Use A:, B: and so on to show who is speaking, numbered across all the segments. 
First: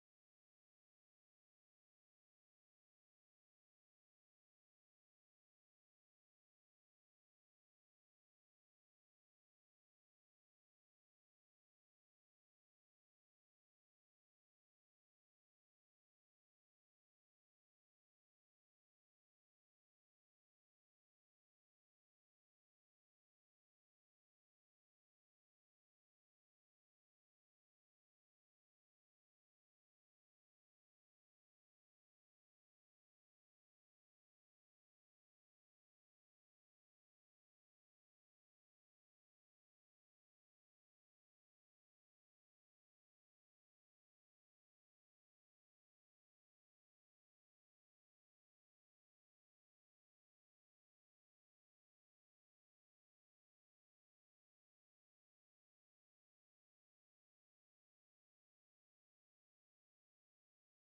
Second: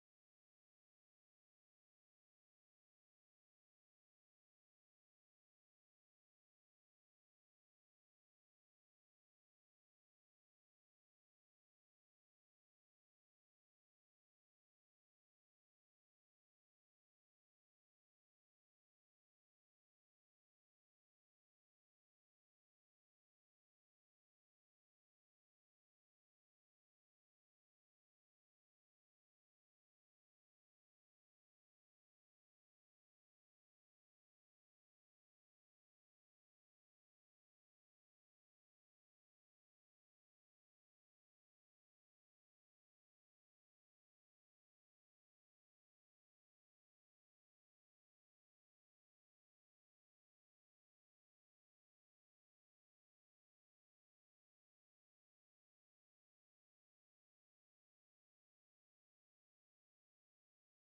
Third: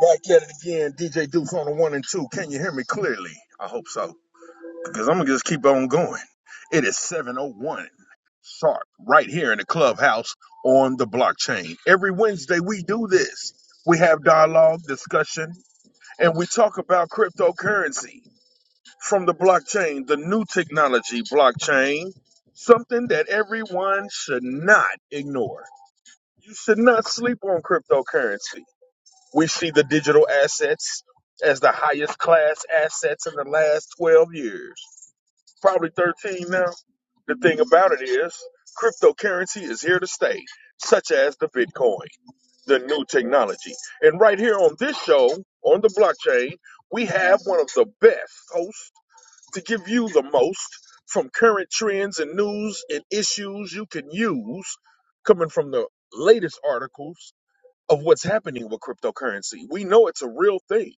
A: Back at it again, DJ Deuce on the one and two. Can you hear me clearly? I hope so, because I'm gonna just keep on going. It is 7:01 sharp, right here in the clubhouse on the blockchain. Every Wednesday we do this. We have dialogue, discussion, and we talk about cryptocurrency from the blockchain, the new technology blockchain, something that everyone should not ignore. You should not sleep on cryptocurrency. We see the digital assets as the highest class assets in the last 12 years, probably 13 now. The thing about it is, cryptocurrency is here to stay, such as the Bitcoin, the new technology. And right here on this show, on the blockchain, we have one of the best hosts to give you the most from current trends and news and issues you can use coming from the latest articles of what's happening with cryptocurrency. We know it's a real thing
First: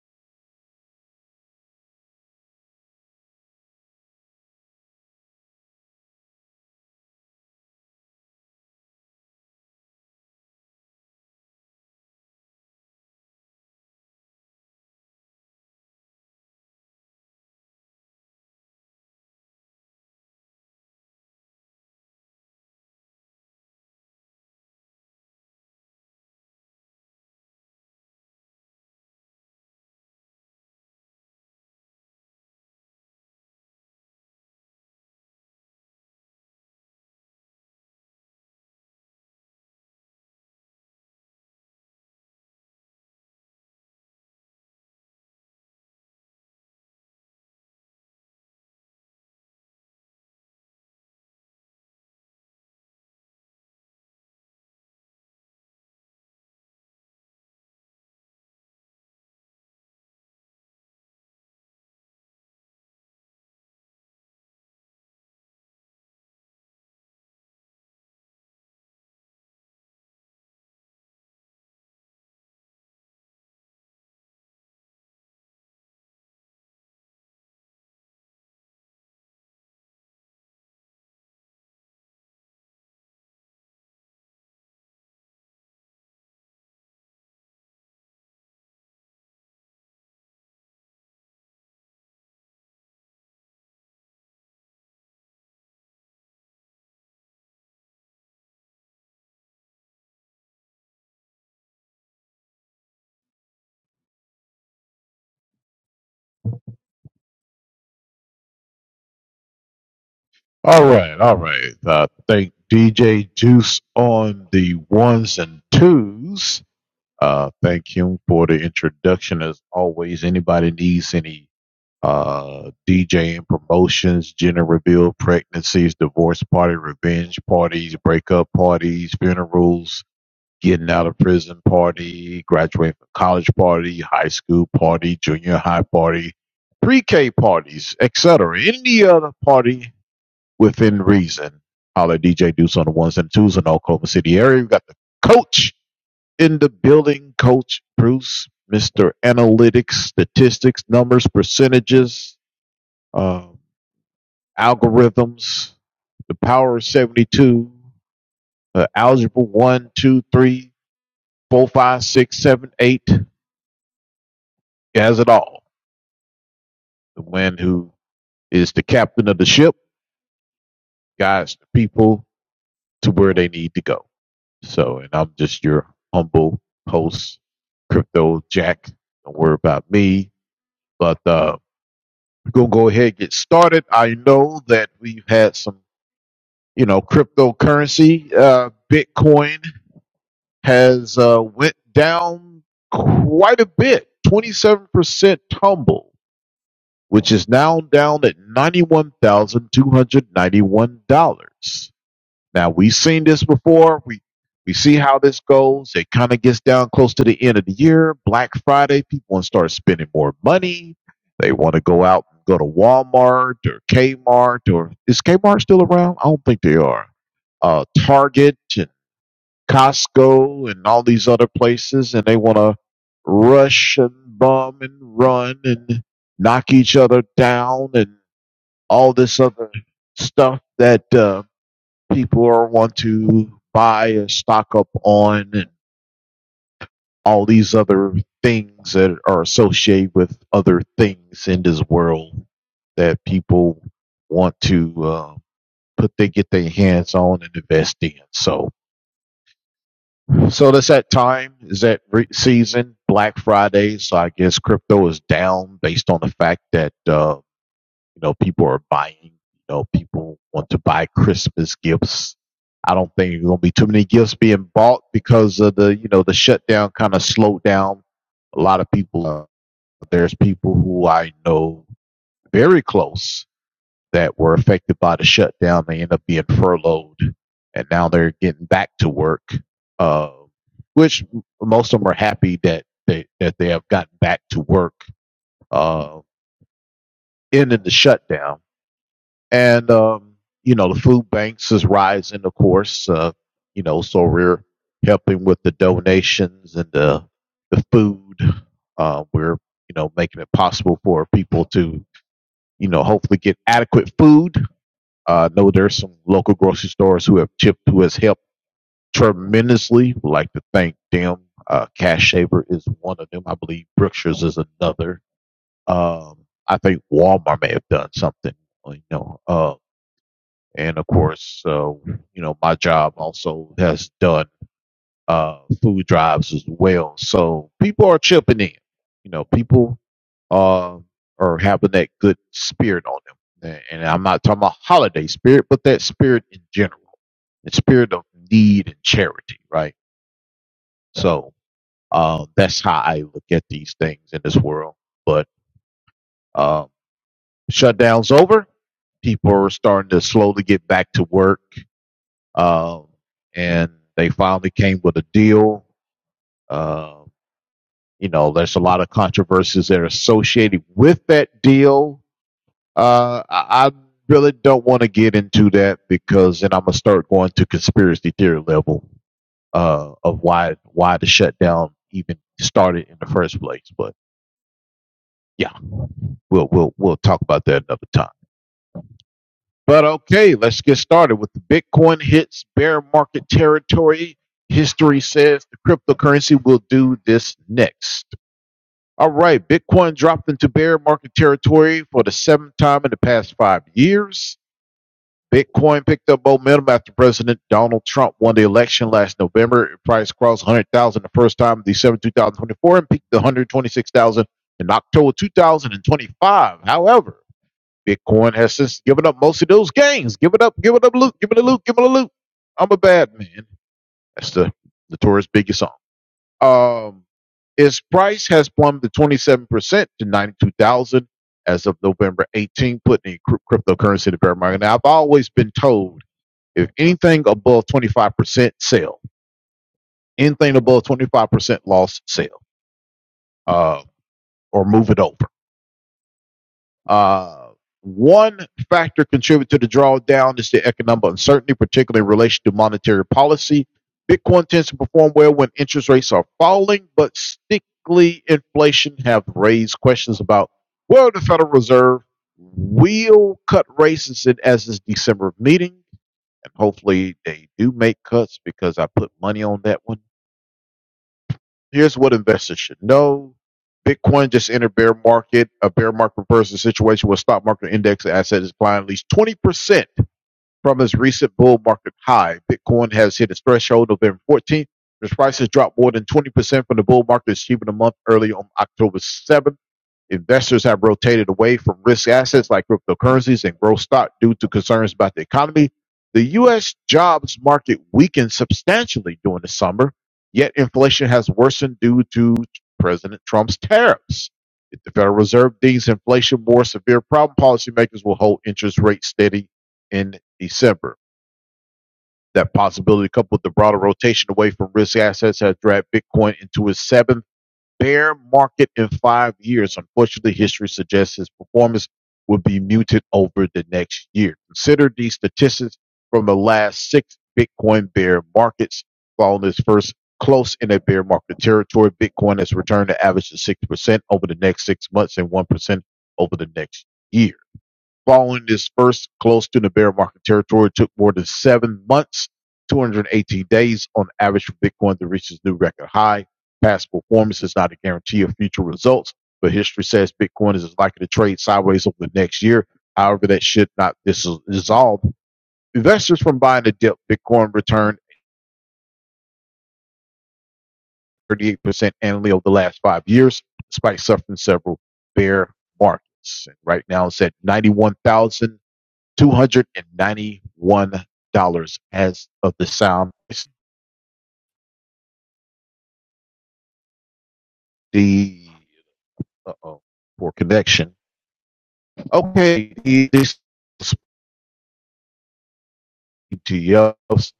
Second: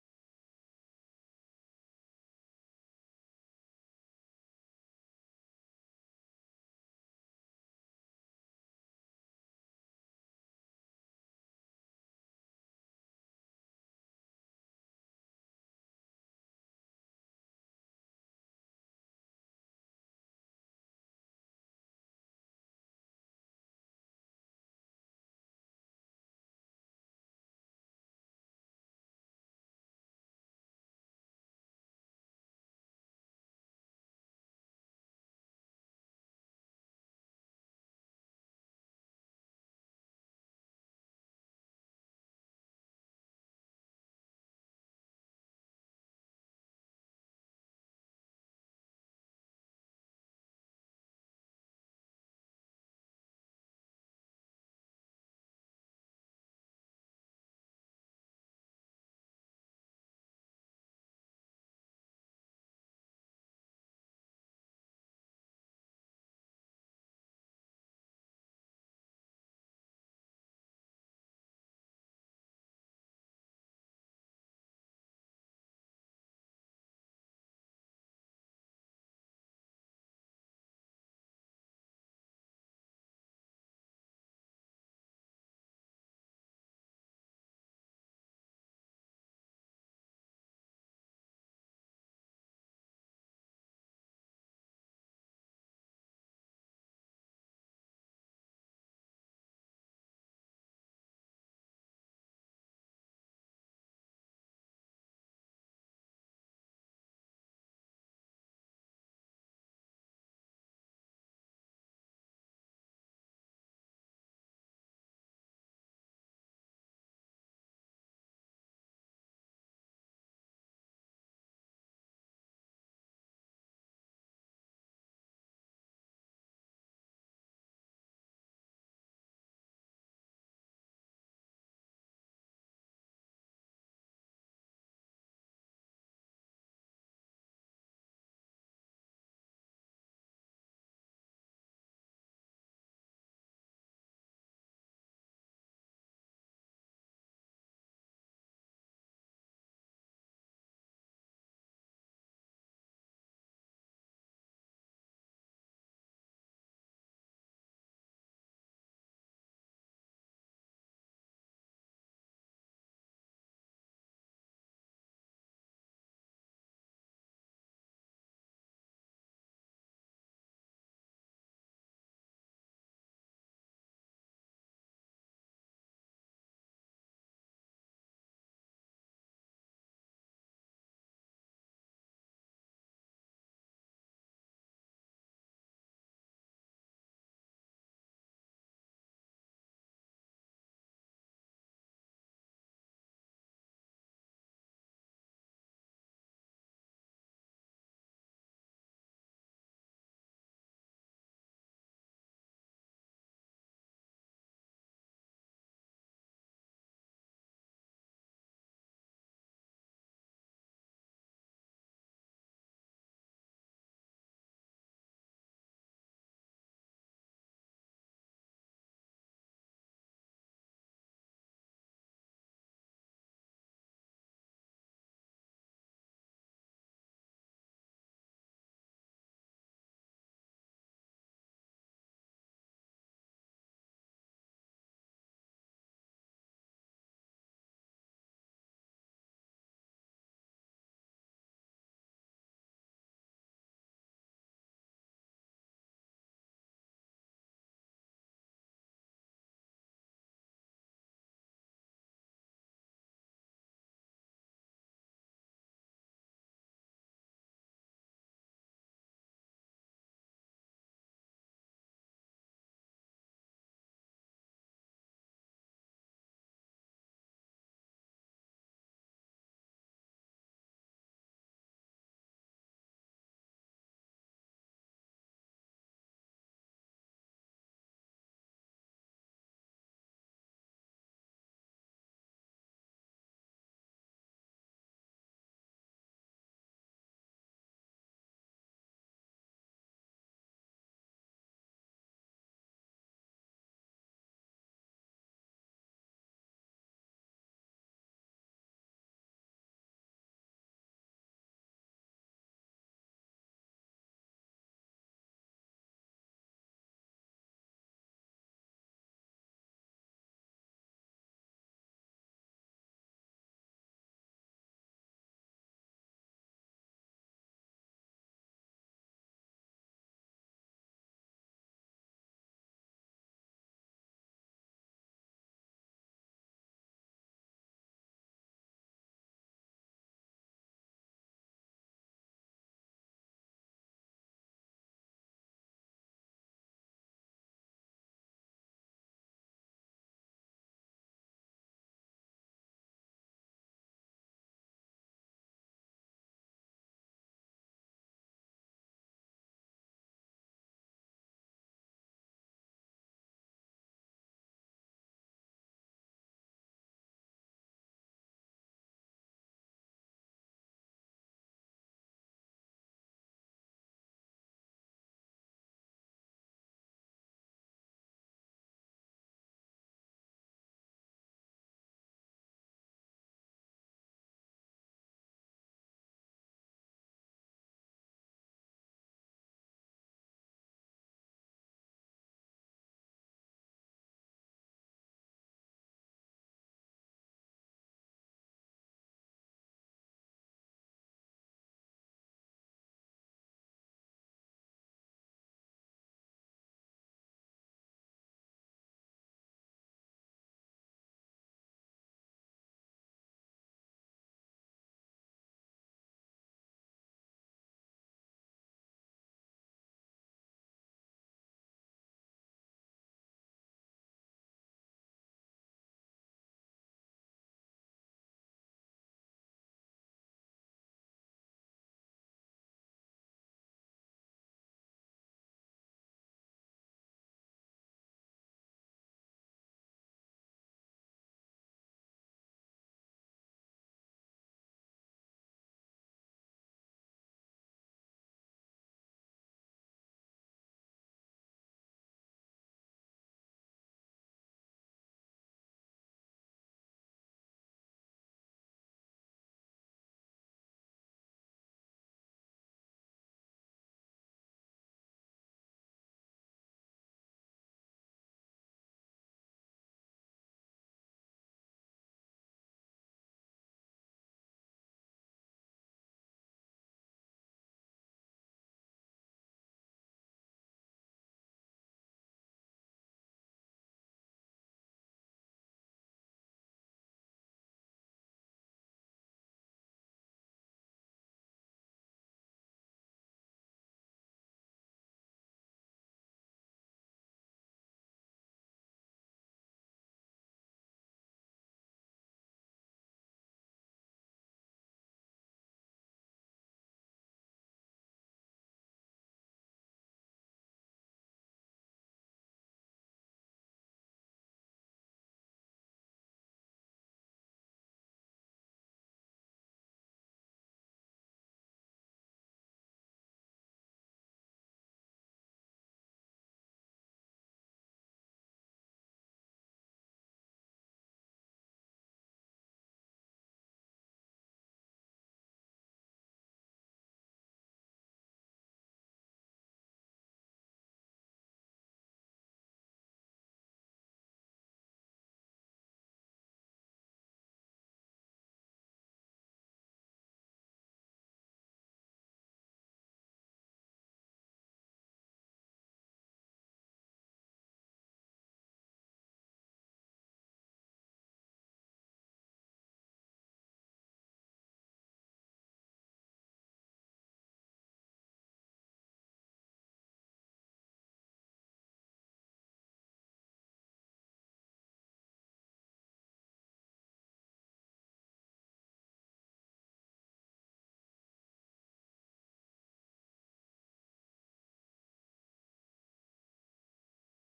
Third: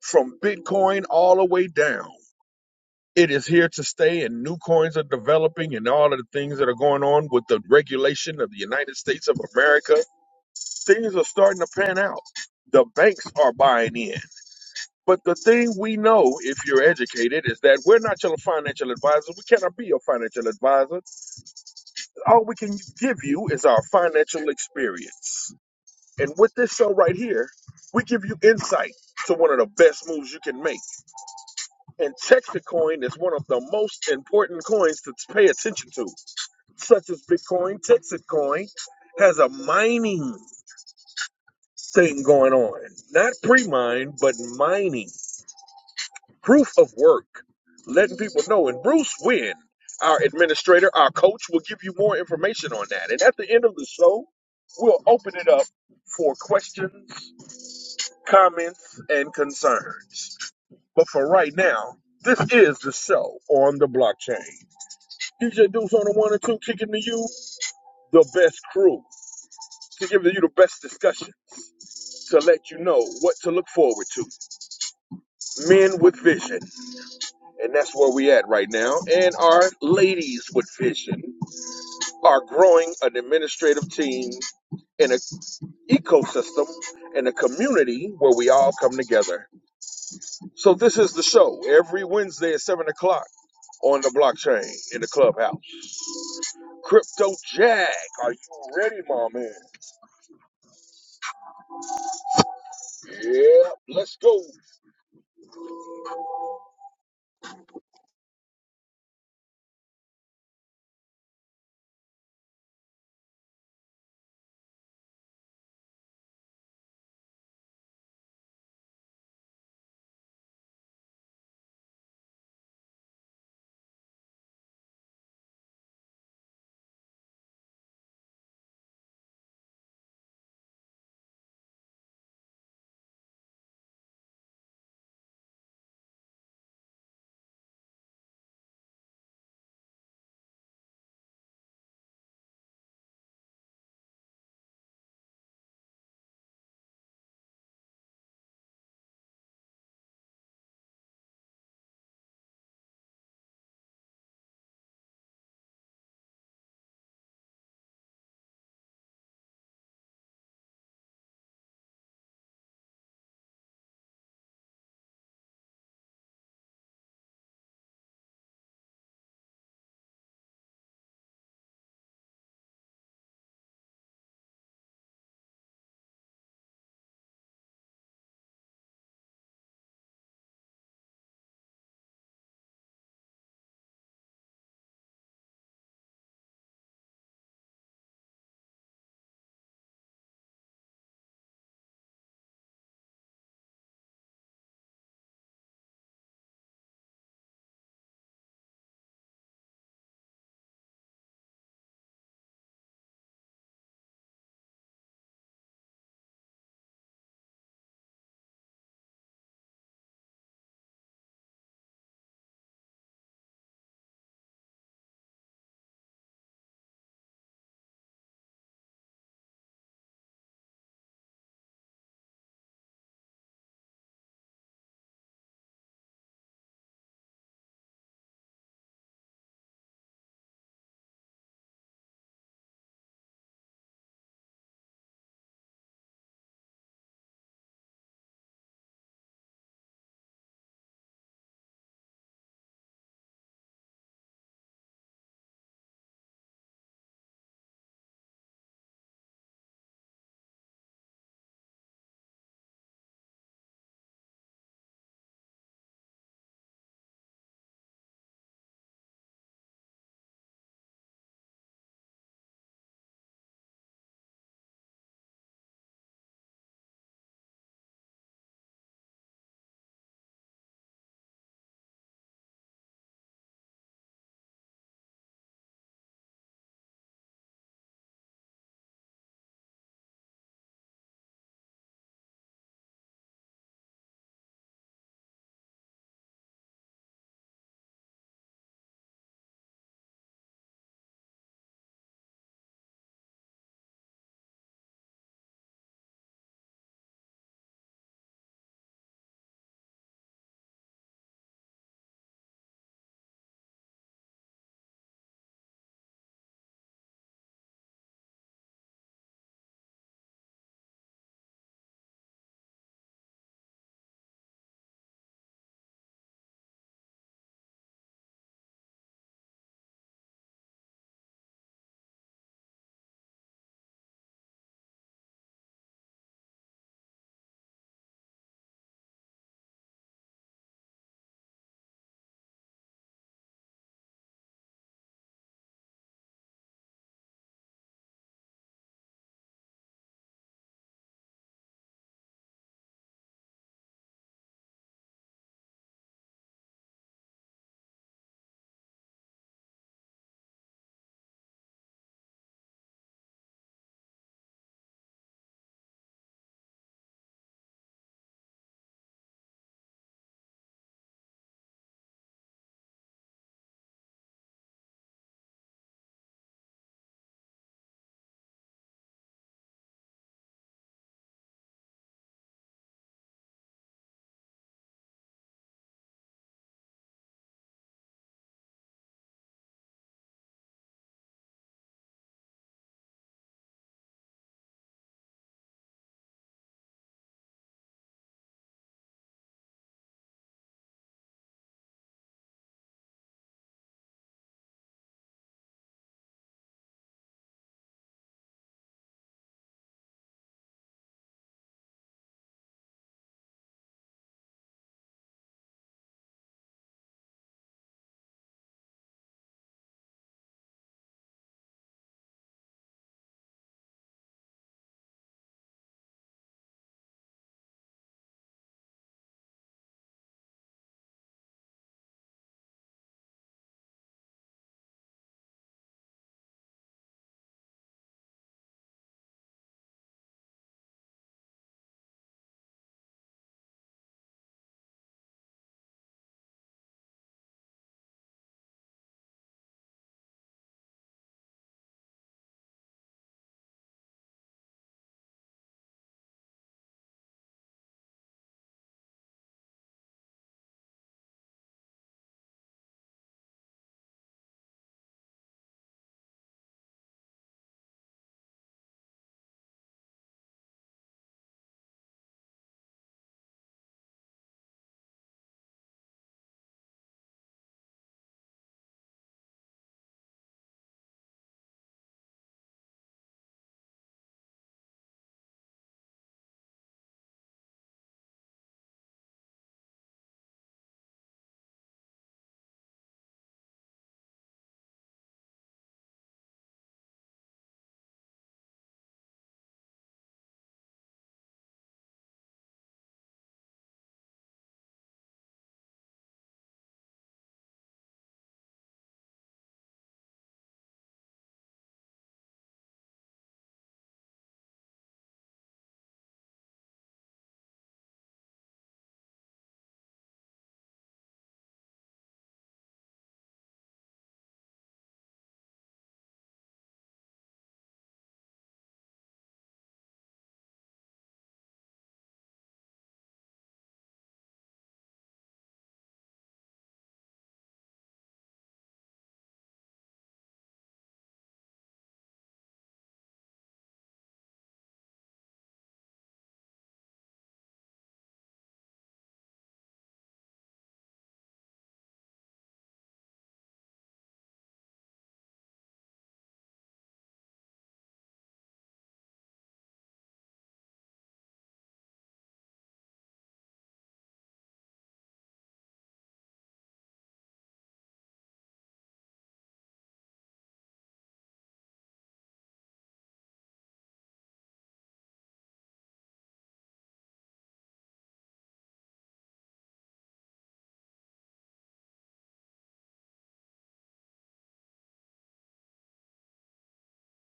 A: from Bitcoin all the way down. It is here to stay, and new coins are developing, and all of the things that are going on with the regulation of the United States of America. Things are starting to pan out. The banks are buying in. But the thing we know, if you're educated, is that we're not your financial advisor. We cannot be your financial advisor. All we can give you is our financial experience. And with this show right here, we give you insight to one of the best moves you can make. And Texas coin is one of the most important coins to pay attention to, such as Bitcoin. Texas coin has a mining thing going on, not pre mine, but mining, proof of work, letting people know. And Bruce Wynn, our administrator, our coach, will give you more information on that. And at the end of the show, we'll open it up for questions comments, and concerns. But for right now, this is the show on the blockchain. DJ Deuce on the one and two, kicking to you the best crew to give you the best discussions to let you know what to look forward to. Men with vision, and that's where we at right now. And our ladies with vision are growing an administrative team in an ecosystem in a community where we all come together. So this is the show every Wednesday at seven o'clock on the blockchain in the clubhouse. Crypto Jack, are you ready, my man? Yeah, let's go.
B: All right, all right. Uh, thank DJ Juice on the ones and twos. Uh, thank him for the introduction. As always, anybody needs any uh, DJing promotions, gender reveal, pregnancies, divorce party, revenge parties, breakup parties, funerals, getting out of prison party, graduating from college party, high school party, junior high party, pre-K parties, etc. Any other party within reason. Holler DJ Deuce on the ones and twos in the Oklahoma City area. We've got the coach in the building, Coach Bruce, Mr. Analytics, Statistics, Numbers, Percentages, uh, Algorithms, the Power of 72, uh, Algebra one, 2, 3, 4, 5, 6, 7, 8, He has it all. The one who is the captain of the ship guides the people to where they need to go. So, and I'm just your humble host, Crypto Jack. Don't worry about me. But uh, we're gonna go ahead and get started. I know that we've had some, you know, cryptocurrency. Uh, Bitcoin has uh, went down quite a bit, 27% tumble, which is now down at $91,291. Now we've seen this before. We we see how this goes. It kind of gets down close to the end of the year, Black Friday. People want to start spending more money. They want to go out and go to Walmart or Kmart or is Kmart still around? I don't think they are. Uh, Target and Costco and all these other places, and they want to rush and bum and run and knock each other down and all this other stuff that. Uh, people are want to buy and stock up on and all these other things that are associated with other things in this world that people want to uh, put they get their hands on and invest in. So so that's that time is that re- season Black Friday. So I guess crypto is down based on the fact that uh, You know, people are buying. You know, people want to buy Christmas gifts. I don't think there's gonna be too many gifts being bought because of the you know the shutdown kind of slowed down a lot of people. Uh, there's people who I know very close that were affected by the shutdown. They end up being furloughed, and now they're getting back to work. Uh, which most of them are happy that they that they have gotten back to work uh, ending the shutdown And, um, you know, the food banks is rising, of course. Uh, you know, so we're helping with the donations and the, the food. Uh, we're, you know, making it possible for people to, you know, hopefully get adequate food. Uh, I know there's some local grocery stores who have chipped, who has helped tremendously. Would like to thank them. Uh, Cash Shaver is one of them. I believe Brookshire's is another. Um, I think Walmart may have done something, you know. uh, and of course, uh, you know, my job also has done uh, food drives as well. So people are chipping in. You know, people uh, are having that good spirit on them. And and I'm not talking about holiday spirit, but that spirit in general, the spirit of need and charity, right? So uh, that's how I look at these things in this world. But uh, shutdown's over. People are starting to slowly get back to work Um, and they finally came with a deal. Uh, you know, there's a lot of controversies that are associated with that deal. Uh, I, I really don't want to get into that because then I'm gonna start going to conspiracy theory level uh, of why why the shutdown even started in the first place. But yeah, we'll we'll we'll talk about that another time. But okay, let's get started with the Bitcoin hits bear market territory. History says the cryptocurrency will do this next. All right, Bitcoin dropped into bear market territory for the seventh time in the past five years. Bitcoin picked up momentum after President Donald Trump won the election last November. It price crossed 100,000 the first time in December 2024 and peaked to 126,000 in October 2025. However, Bitcoin has since given up most of those gains. Give it up, give it up, loot, give it a loot, give it a loot. I'm a bad man. That's the notorious tourist biggest song. Um, its price has plummeted 27% to 92,000 as of November 18, putting the cr- cryptocurrency in the bear market. Now, I've always been told if anything above 25% sell, anything above 25% loss sell, uh, or move it over. Uh, one factor contributing to the drawdown is the economic uncertainty, particularly in relation to monetary policy. Bitcoin tends to perform well when interest rates are falling, but stickly inflation have raised questions about whether the Federal Reserve will cut rates in- as this December meeting. And hopefully they do make cuts because I put money on that one here's what investors should know. Bitcoin just entered bear market. A bear market refers to a situation where stock market index asset is declined at least 20% from its recent bull market high. Bitcoin has hit its threshold November 14th. Its prices dropped more than 20% from the bull market achievement a month early on October 7th. Investors have rotated away from risk assets like cryptocurrencies and growth stock due to concerns about the economy. The U.S. jobs market weakened substantially during the summer, yet inflation has worsened due to President Trump's tariffs. If the Federal Reserve deems inflation more severe problem, policymakers will hold interest rates steady in December. That possibility, coupled with the broader rotation away from risk assets, has dragged Bitcoin into its seventh bear market in five years. Unfortunately, history suggests his performance will be muted over the next year. Consider these statistics from the last six Bitcoin bear markets. Following its first close in a bear market territory, Bitcoin has returned an average of 6% over the next six months and 1% over the next year. Following this first close to the bear market territory, it took more than seven months, 218 days on average for Bitcoin to reach its new record high. Past performance is not a guarantee of future results, but history says Bitcoin is likely to trade sideways over the next year. However, that should not dis- dissolve investors from buying the dip. Bitcoin returned 38% annually over the last five years, despite suffering several bear markets. And right now, it's at 91,000. $291 as of the sound. The uh oh, poor connection. Okay, this ETFs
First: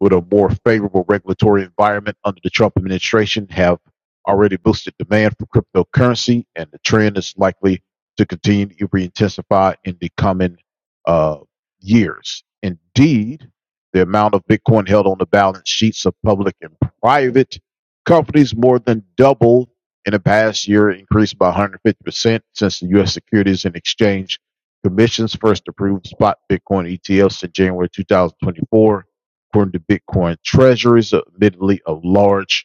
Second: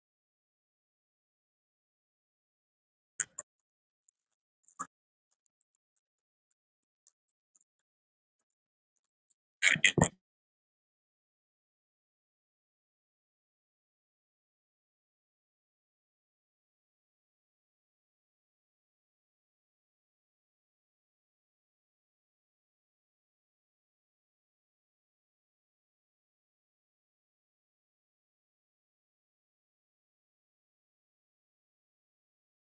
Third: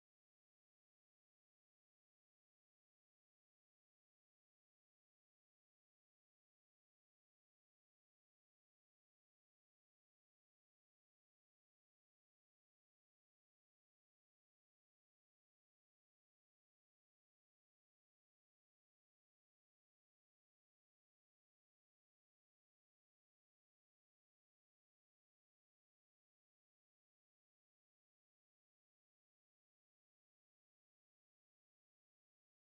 B: with a more favorable regulatory environment under the Trump administration have already boosted demand for cryptocurrency, and the trend is likely to continue to be intensified in the coming uh, years. Indeed, the amount of Bitcoin held on the balance sheets of public and private companies more than doubled in the past year, increased by 150% since the U.S. Securities and Exchange Commission's first approved spot Bitcoin ETFs in January 2024, according to Bitcoin Treasuries, admittedly a large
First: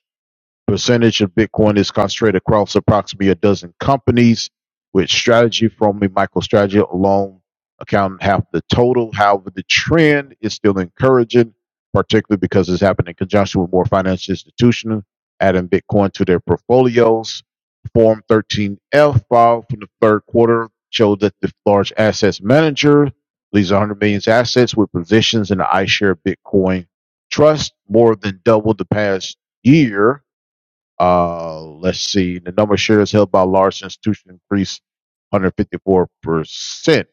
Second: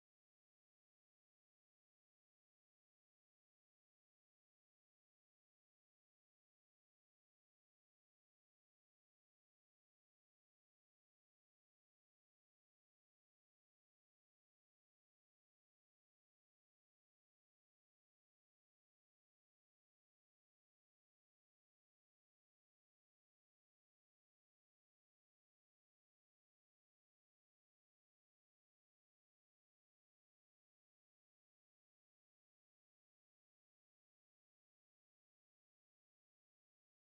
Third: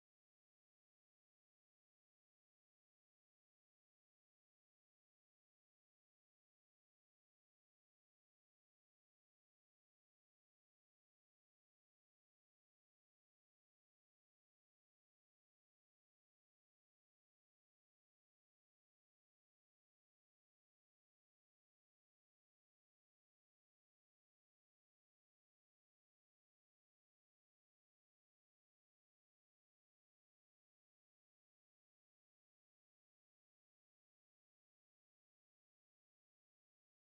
B: percentage of Bitcoin is concentrated across approximately a dozen companies, with strategy from a MicroStrategy alone accounting half the total. However, the trend is still encouraging, particularly because it's happened in conjunction with more financial institutions adding Bitcoin to their portfolios. Form 13F file from the third quarter showed that the large assets manager leads 100 million assets with positions in the iShare Bitcoin Trust more than doubled the past year uh, let's see. The number of shares held by large institutions increased 154%.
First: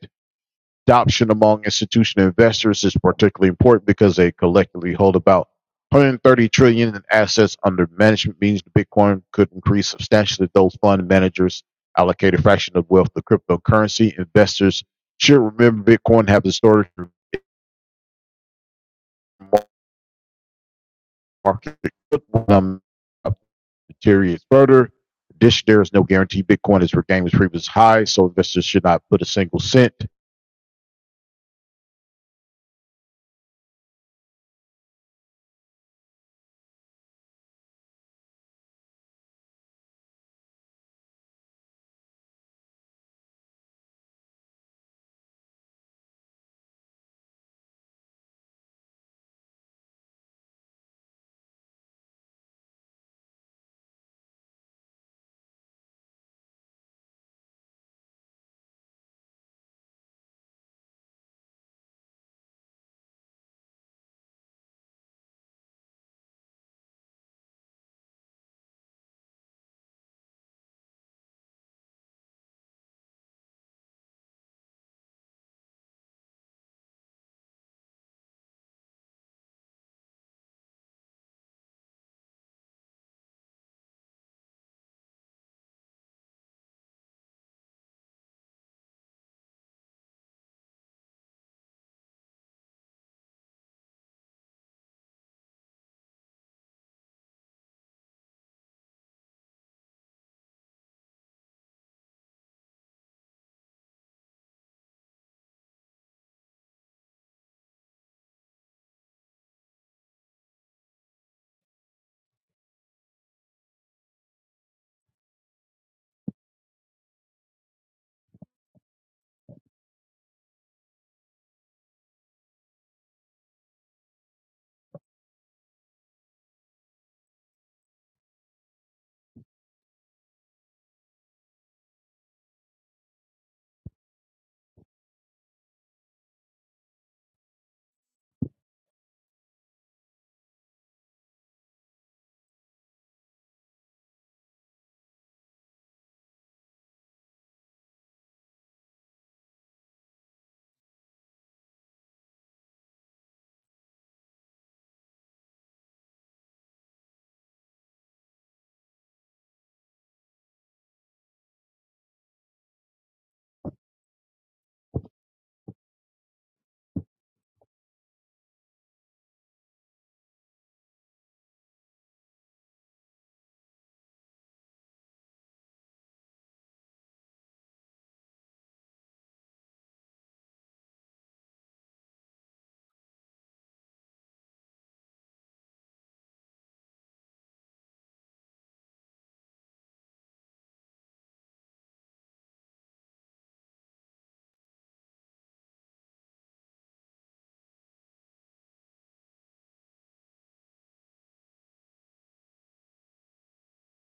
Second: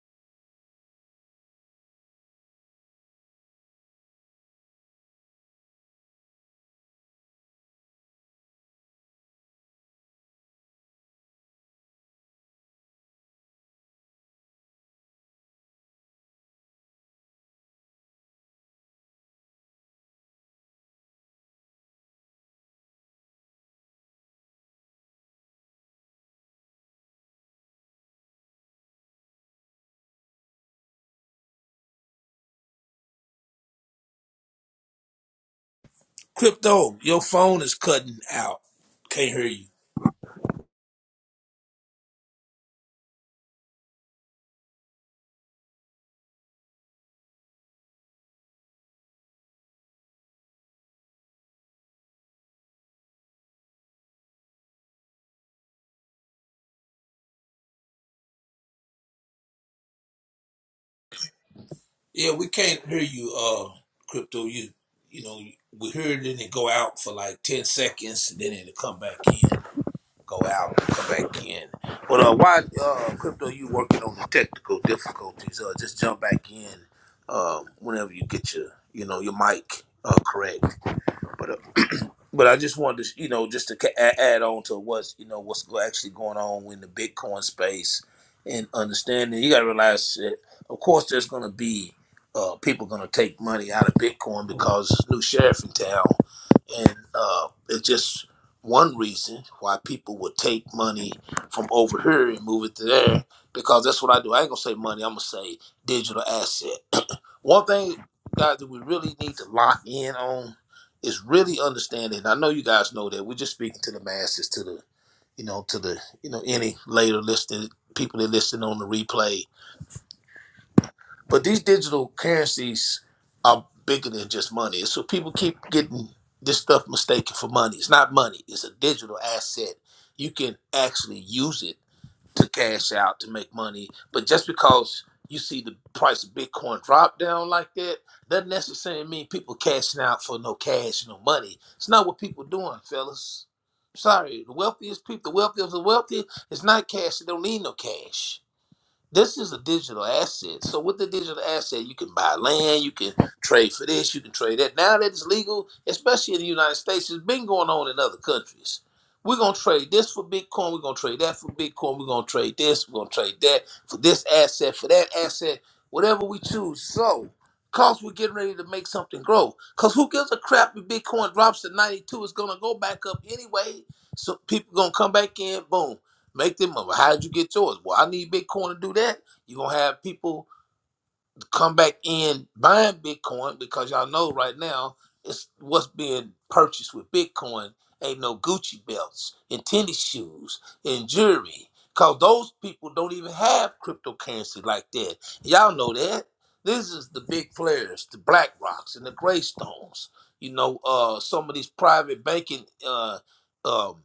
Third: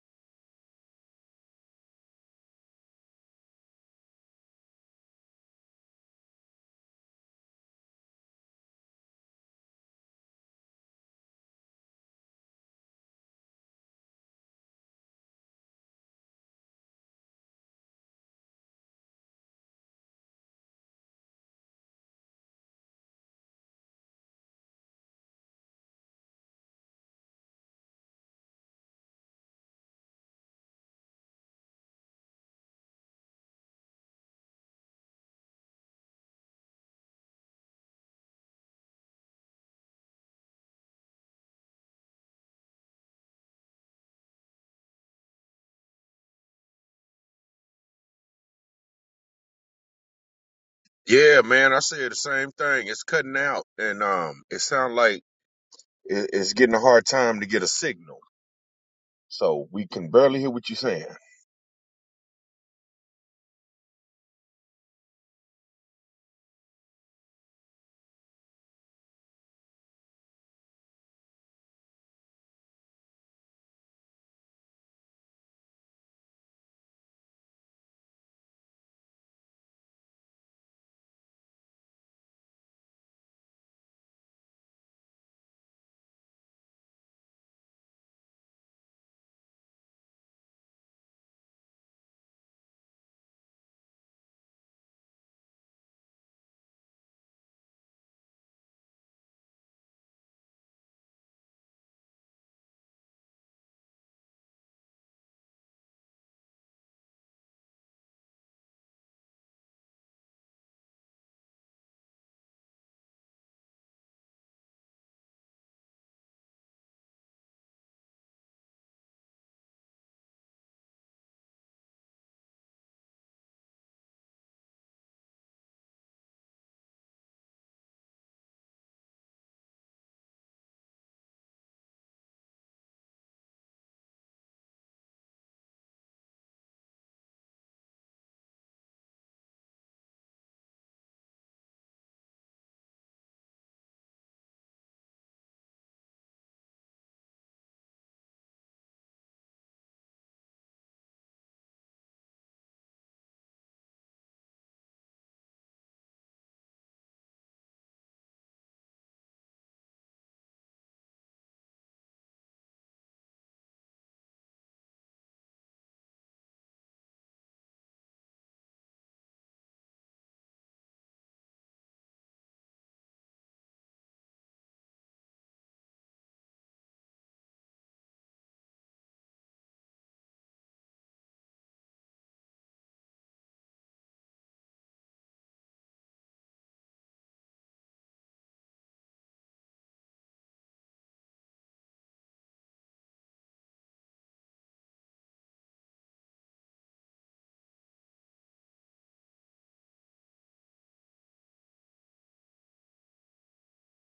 B: Adoption among institutional investors is particularly important because they collectively hold about 130 trillion in assets under management, means the Bitcoin could increase substantially. Those fund managers allocate a fraction of wealth to cryptocurrency. Investors should remember Bitcoin have historically market Jerry is further. Dish there is no guarantee Bitcoin is regained its previous high, so investors should not put a single cent.
C: Crypto, your phone is cutting out. Can't hear you.
A: Yeah, man, I said the same thing. It's cutting out, and um, it sounds like it- it's getting a hard time to get a signal, so we can barely hear what you're saying.
C: Yeah, we can't hear you, uh, Crypto. You, you know, we hear it and it go out for like 10 seconds and then it'll come back in, go out, come back in. But, uh, why, uh, Crypto, you working on the technical difficulties? Uh, just jump back in, Uh, whenever you get your, you know, your mic, uh, correct. But uh, but I just wanted to, you know, just to ca- a- add on to what's, you know, what's go- actually going on in the Bitcoin space and understanding. You got to realize that, of course, there's going to be uh, people going to take money out of Bitcoin because there's a new sheriff in town, and uh, it's just one reason why people would take money from over here and move it to there because that's what I do. I ain't gonna say money. I'm gonna say digital asset. one thing, guys, that we really need to lock in on is really understanding. I know you guys know that we're just speaking to the masses, to the you know, to the you know any later listening people that listen on the replay. But these digital currencies are bigger than just money. So people keep getting this stuff mistaken for money. It's not money. It's a digital asset. You can actually use it to cash out to make money. But just because you see the price of Bitcoin drop down like that, doesn't necessarily mean people cashing out for no cash, no money. It's not what people doing, fellas. Sorry, the wealthiest people, the wealthiest of the wealthy, it's not cash. They don't need no cash. This is a digital asset. So with the digital asset, you can buy land, you can trade for this, you can trade that. Now that it's legal, especially in the United States, it's been going on in other countries. We're gonna trade this for Bitcoin, we're gonna trade that for Bitcoin, we're gonna trade this, we're gonna trade that for this asset, for that asset, whatever we choose. So Cause we're getting ready to make something grow. Cause who gives a crap if Bitcoin drops to 92? It's gonna go back up anyway. So people gonna come back in. Boom. Make them up. how did you get yours? Well, I need Bitcoin to do that. You're gonna have people come back in buying Bitcoin because y'all know right now it's what's being purchased with Bitcoin ain't no Gucci belts and tennis shoes and jewelry. Cause those people don't even have cryptocurrency like that. Y'all know that. This is the big players, the Black Rocks and the Greystones. You know, uh, some of these private banking uh, um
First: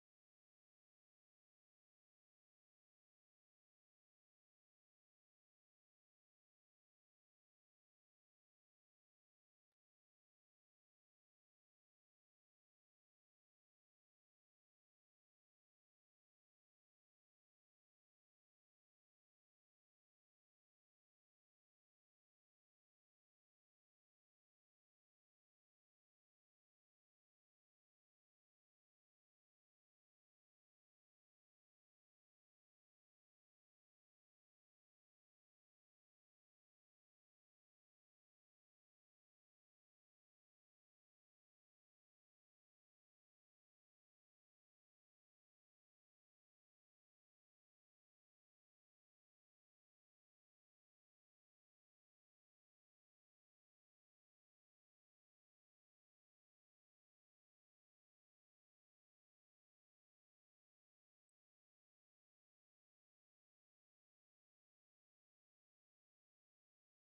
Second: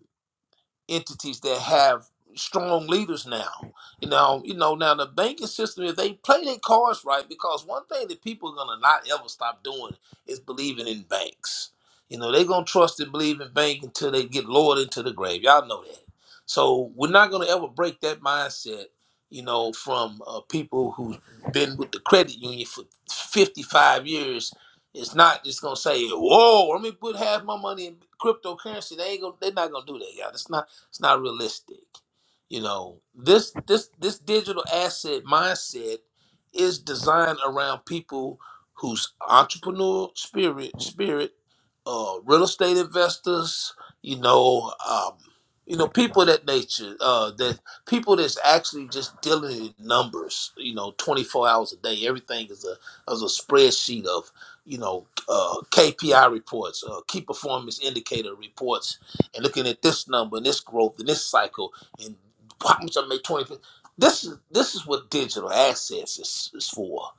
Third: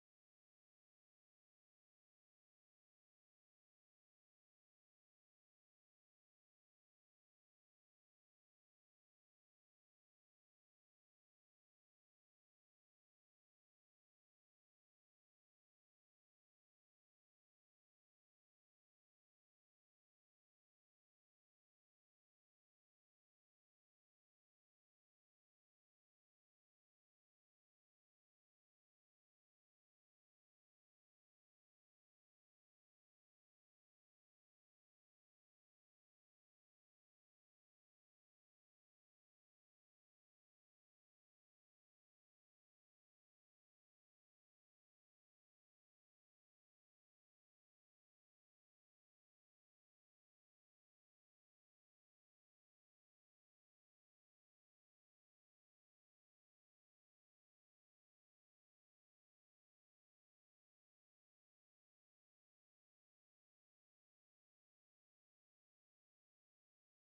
C: entities that have strong leaders now. You know, you know now the banking system, if they play their cards right, because one thing that people are gonna not ever stop doing is believing in banks. You know, they're gonna trust and believe in bank until they get lowered into the grave. Y'all know that. So we're not gonna ever break that mindset. You know, from uh, people who've been with the credit union for 55 years, it's not just gonna say, "Whoa, let me put half my money in cryptocurrency." They ain't gonna, they're not gonna do that, y'all. That's it's not realistic. You know, this this this digital asset mindset is designed around people whose entrepreneurial spirit spirit, uh, real estate investors, you know, um, you know, people of that nature, uh, that people that's actually just dealing in numbers, you know, 24 hours a day. Everything is a is a spreadsheet of, you know, uh, KPI reports, uh, key performance indicator reports, and looking at this number and this growth and this cycle and how much I make twenty. This is this is what digital assets is, is for,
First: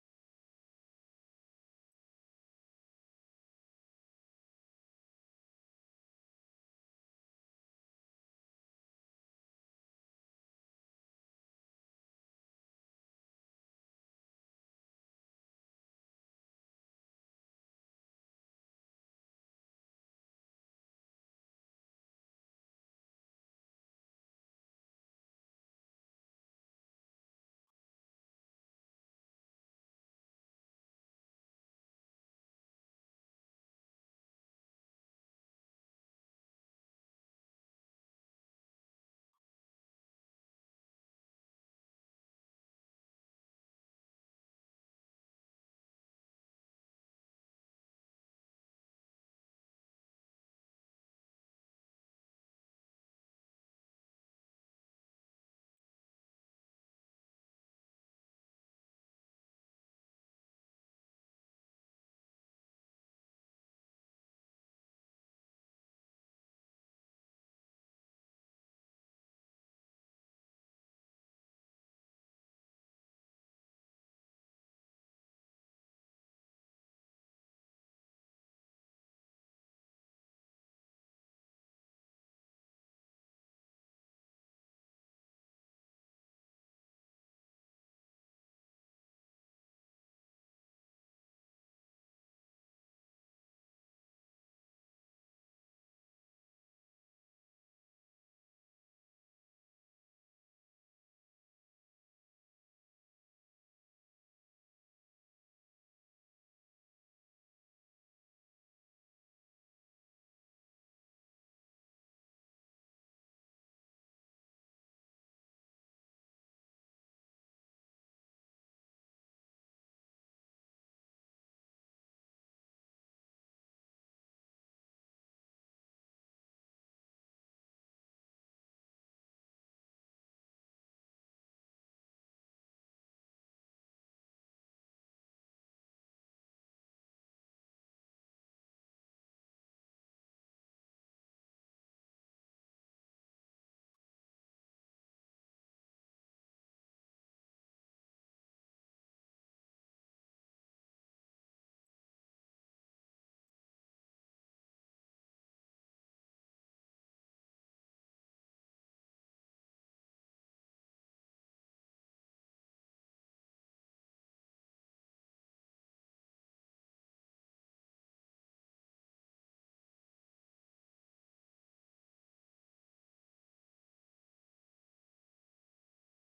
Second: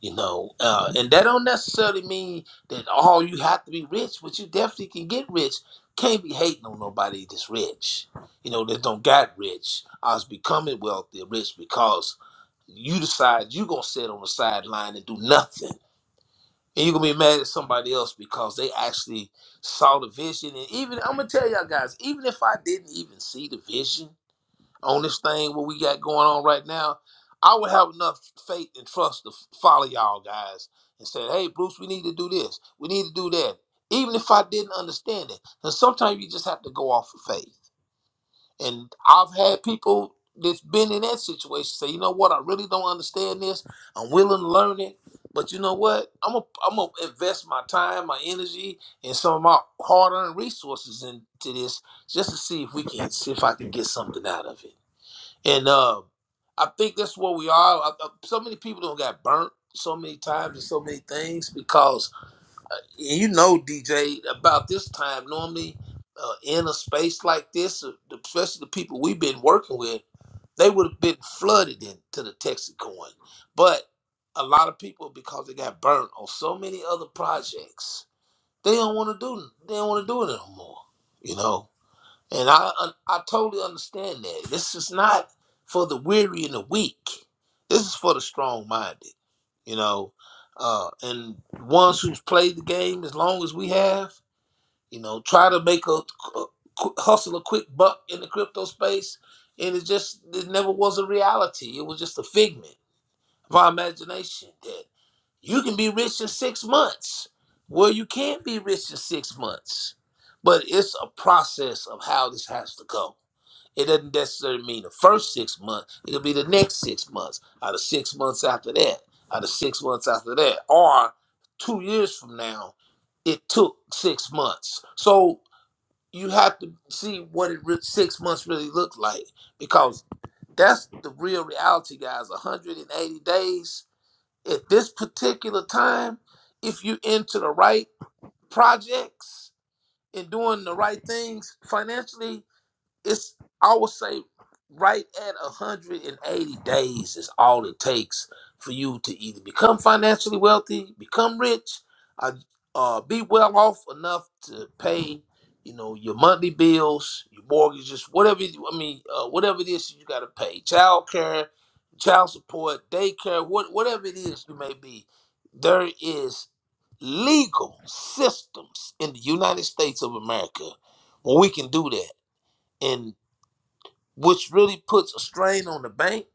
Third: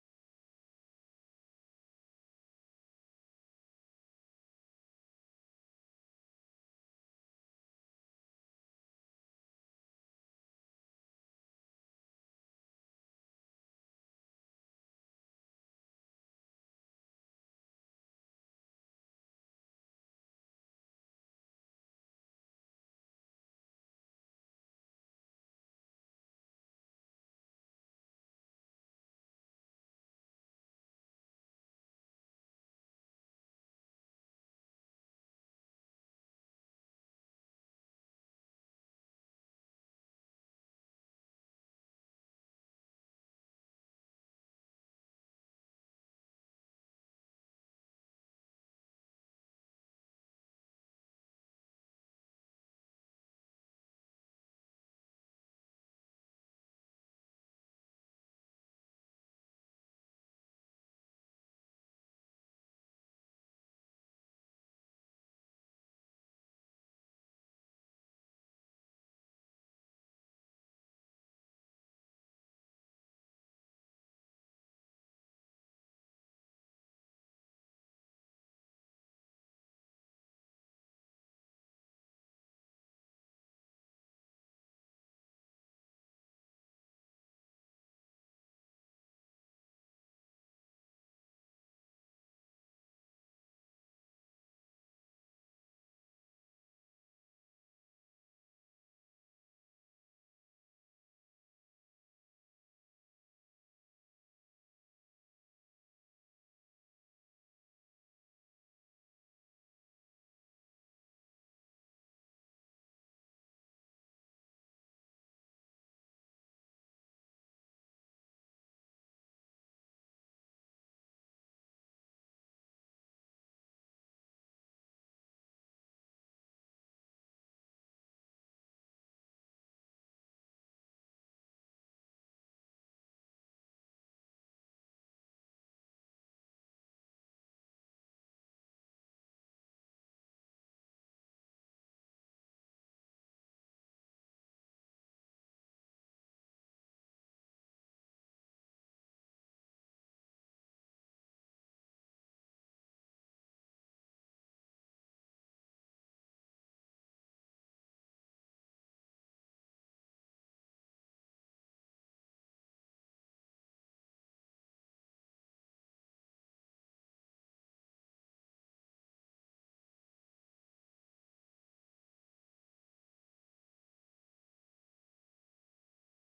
C: you know. Uh, and that don't necessarily mean that all you have to be rich, but you definitely can get rich. Can't be hating on nobody that's rich, you know, that don't got rich. I was becoming wealthy, rich because you decide you gonna sit on the sideline and do nothing and you're gonna be mad at somebody else because they actually saw the vision. And even I'm gonna tell y'all guys, even if I didn't even see the vision on this thing what we got going on right now, I would have enough faith and trust to f- follow y'all guys and say, hey Bruce, we need to do this, we need to do that. Even if I didn't understand it. Because sometimes you just have to go off of faith. And I've had people that's been in that situation say, you know what, I really don't understand this. I'm willing to learn it. But you know what? I'm gonna I'm gonna invest my time, my energy, and some of my hard earned resources into this just to see if we can see if I can get something out of it. And uh, I think that's where we are. I, I- so many people don't got burnt so many times and so many things because you know, DJ, about this time normally uh, in a space like this, uh, especially the people we've been working with, they would have been flooded into the Texas coin. But a lot of people, because they got burnt on so many other projects, they don't want to do. They don't want to do it no more. You know. And I I totally understand that. This is not for the weary and the weak. This is for the strong minded, you know, uh, and ones who's played the game as long as we have. You know, try to make a, a qu- hustle a quick buck in the crypto space, and it just it never was a reality. It was just a figment of our imagination that you can be rich in six months. Well, you can't be rich in six months, but it's a process of how this has to go it doesn't necessarily mean the first six months. It'll be the next six months, or the six months after that, or the six months after that, or two years from now. It took six months, so you have to see what it re- six months really looked like because that's the real reality, guys. 180 days at this particular time, if you into the right projects and doing the right things financially, it's I would say right at 180 days is all it takes for you to either become financially wealthy, become rich, or uh, be well off enough to pay, you know, your monthly bills, your mortgages, whatever. You, I mean, uh, whatever it is you got to pay, child care, child support, daycare, what, whatever it is you may be, there is legal systems in the United States of America where we can do that And which really puts a strain on the bank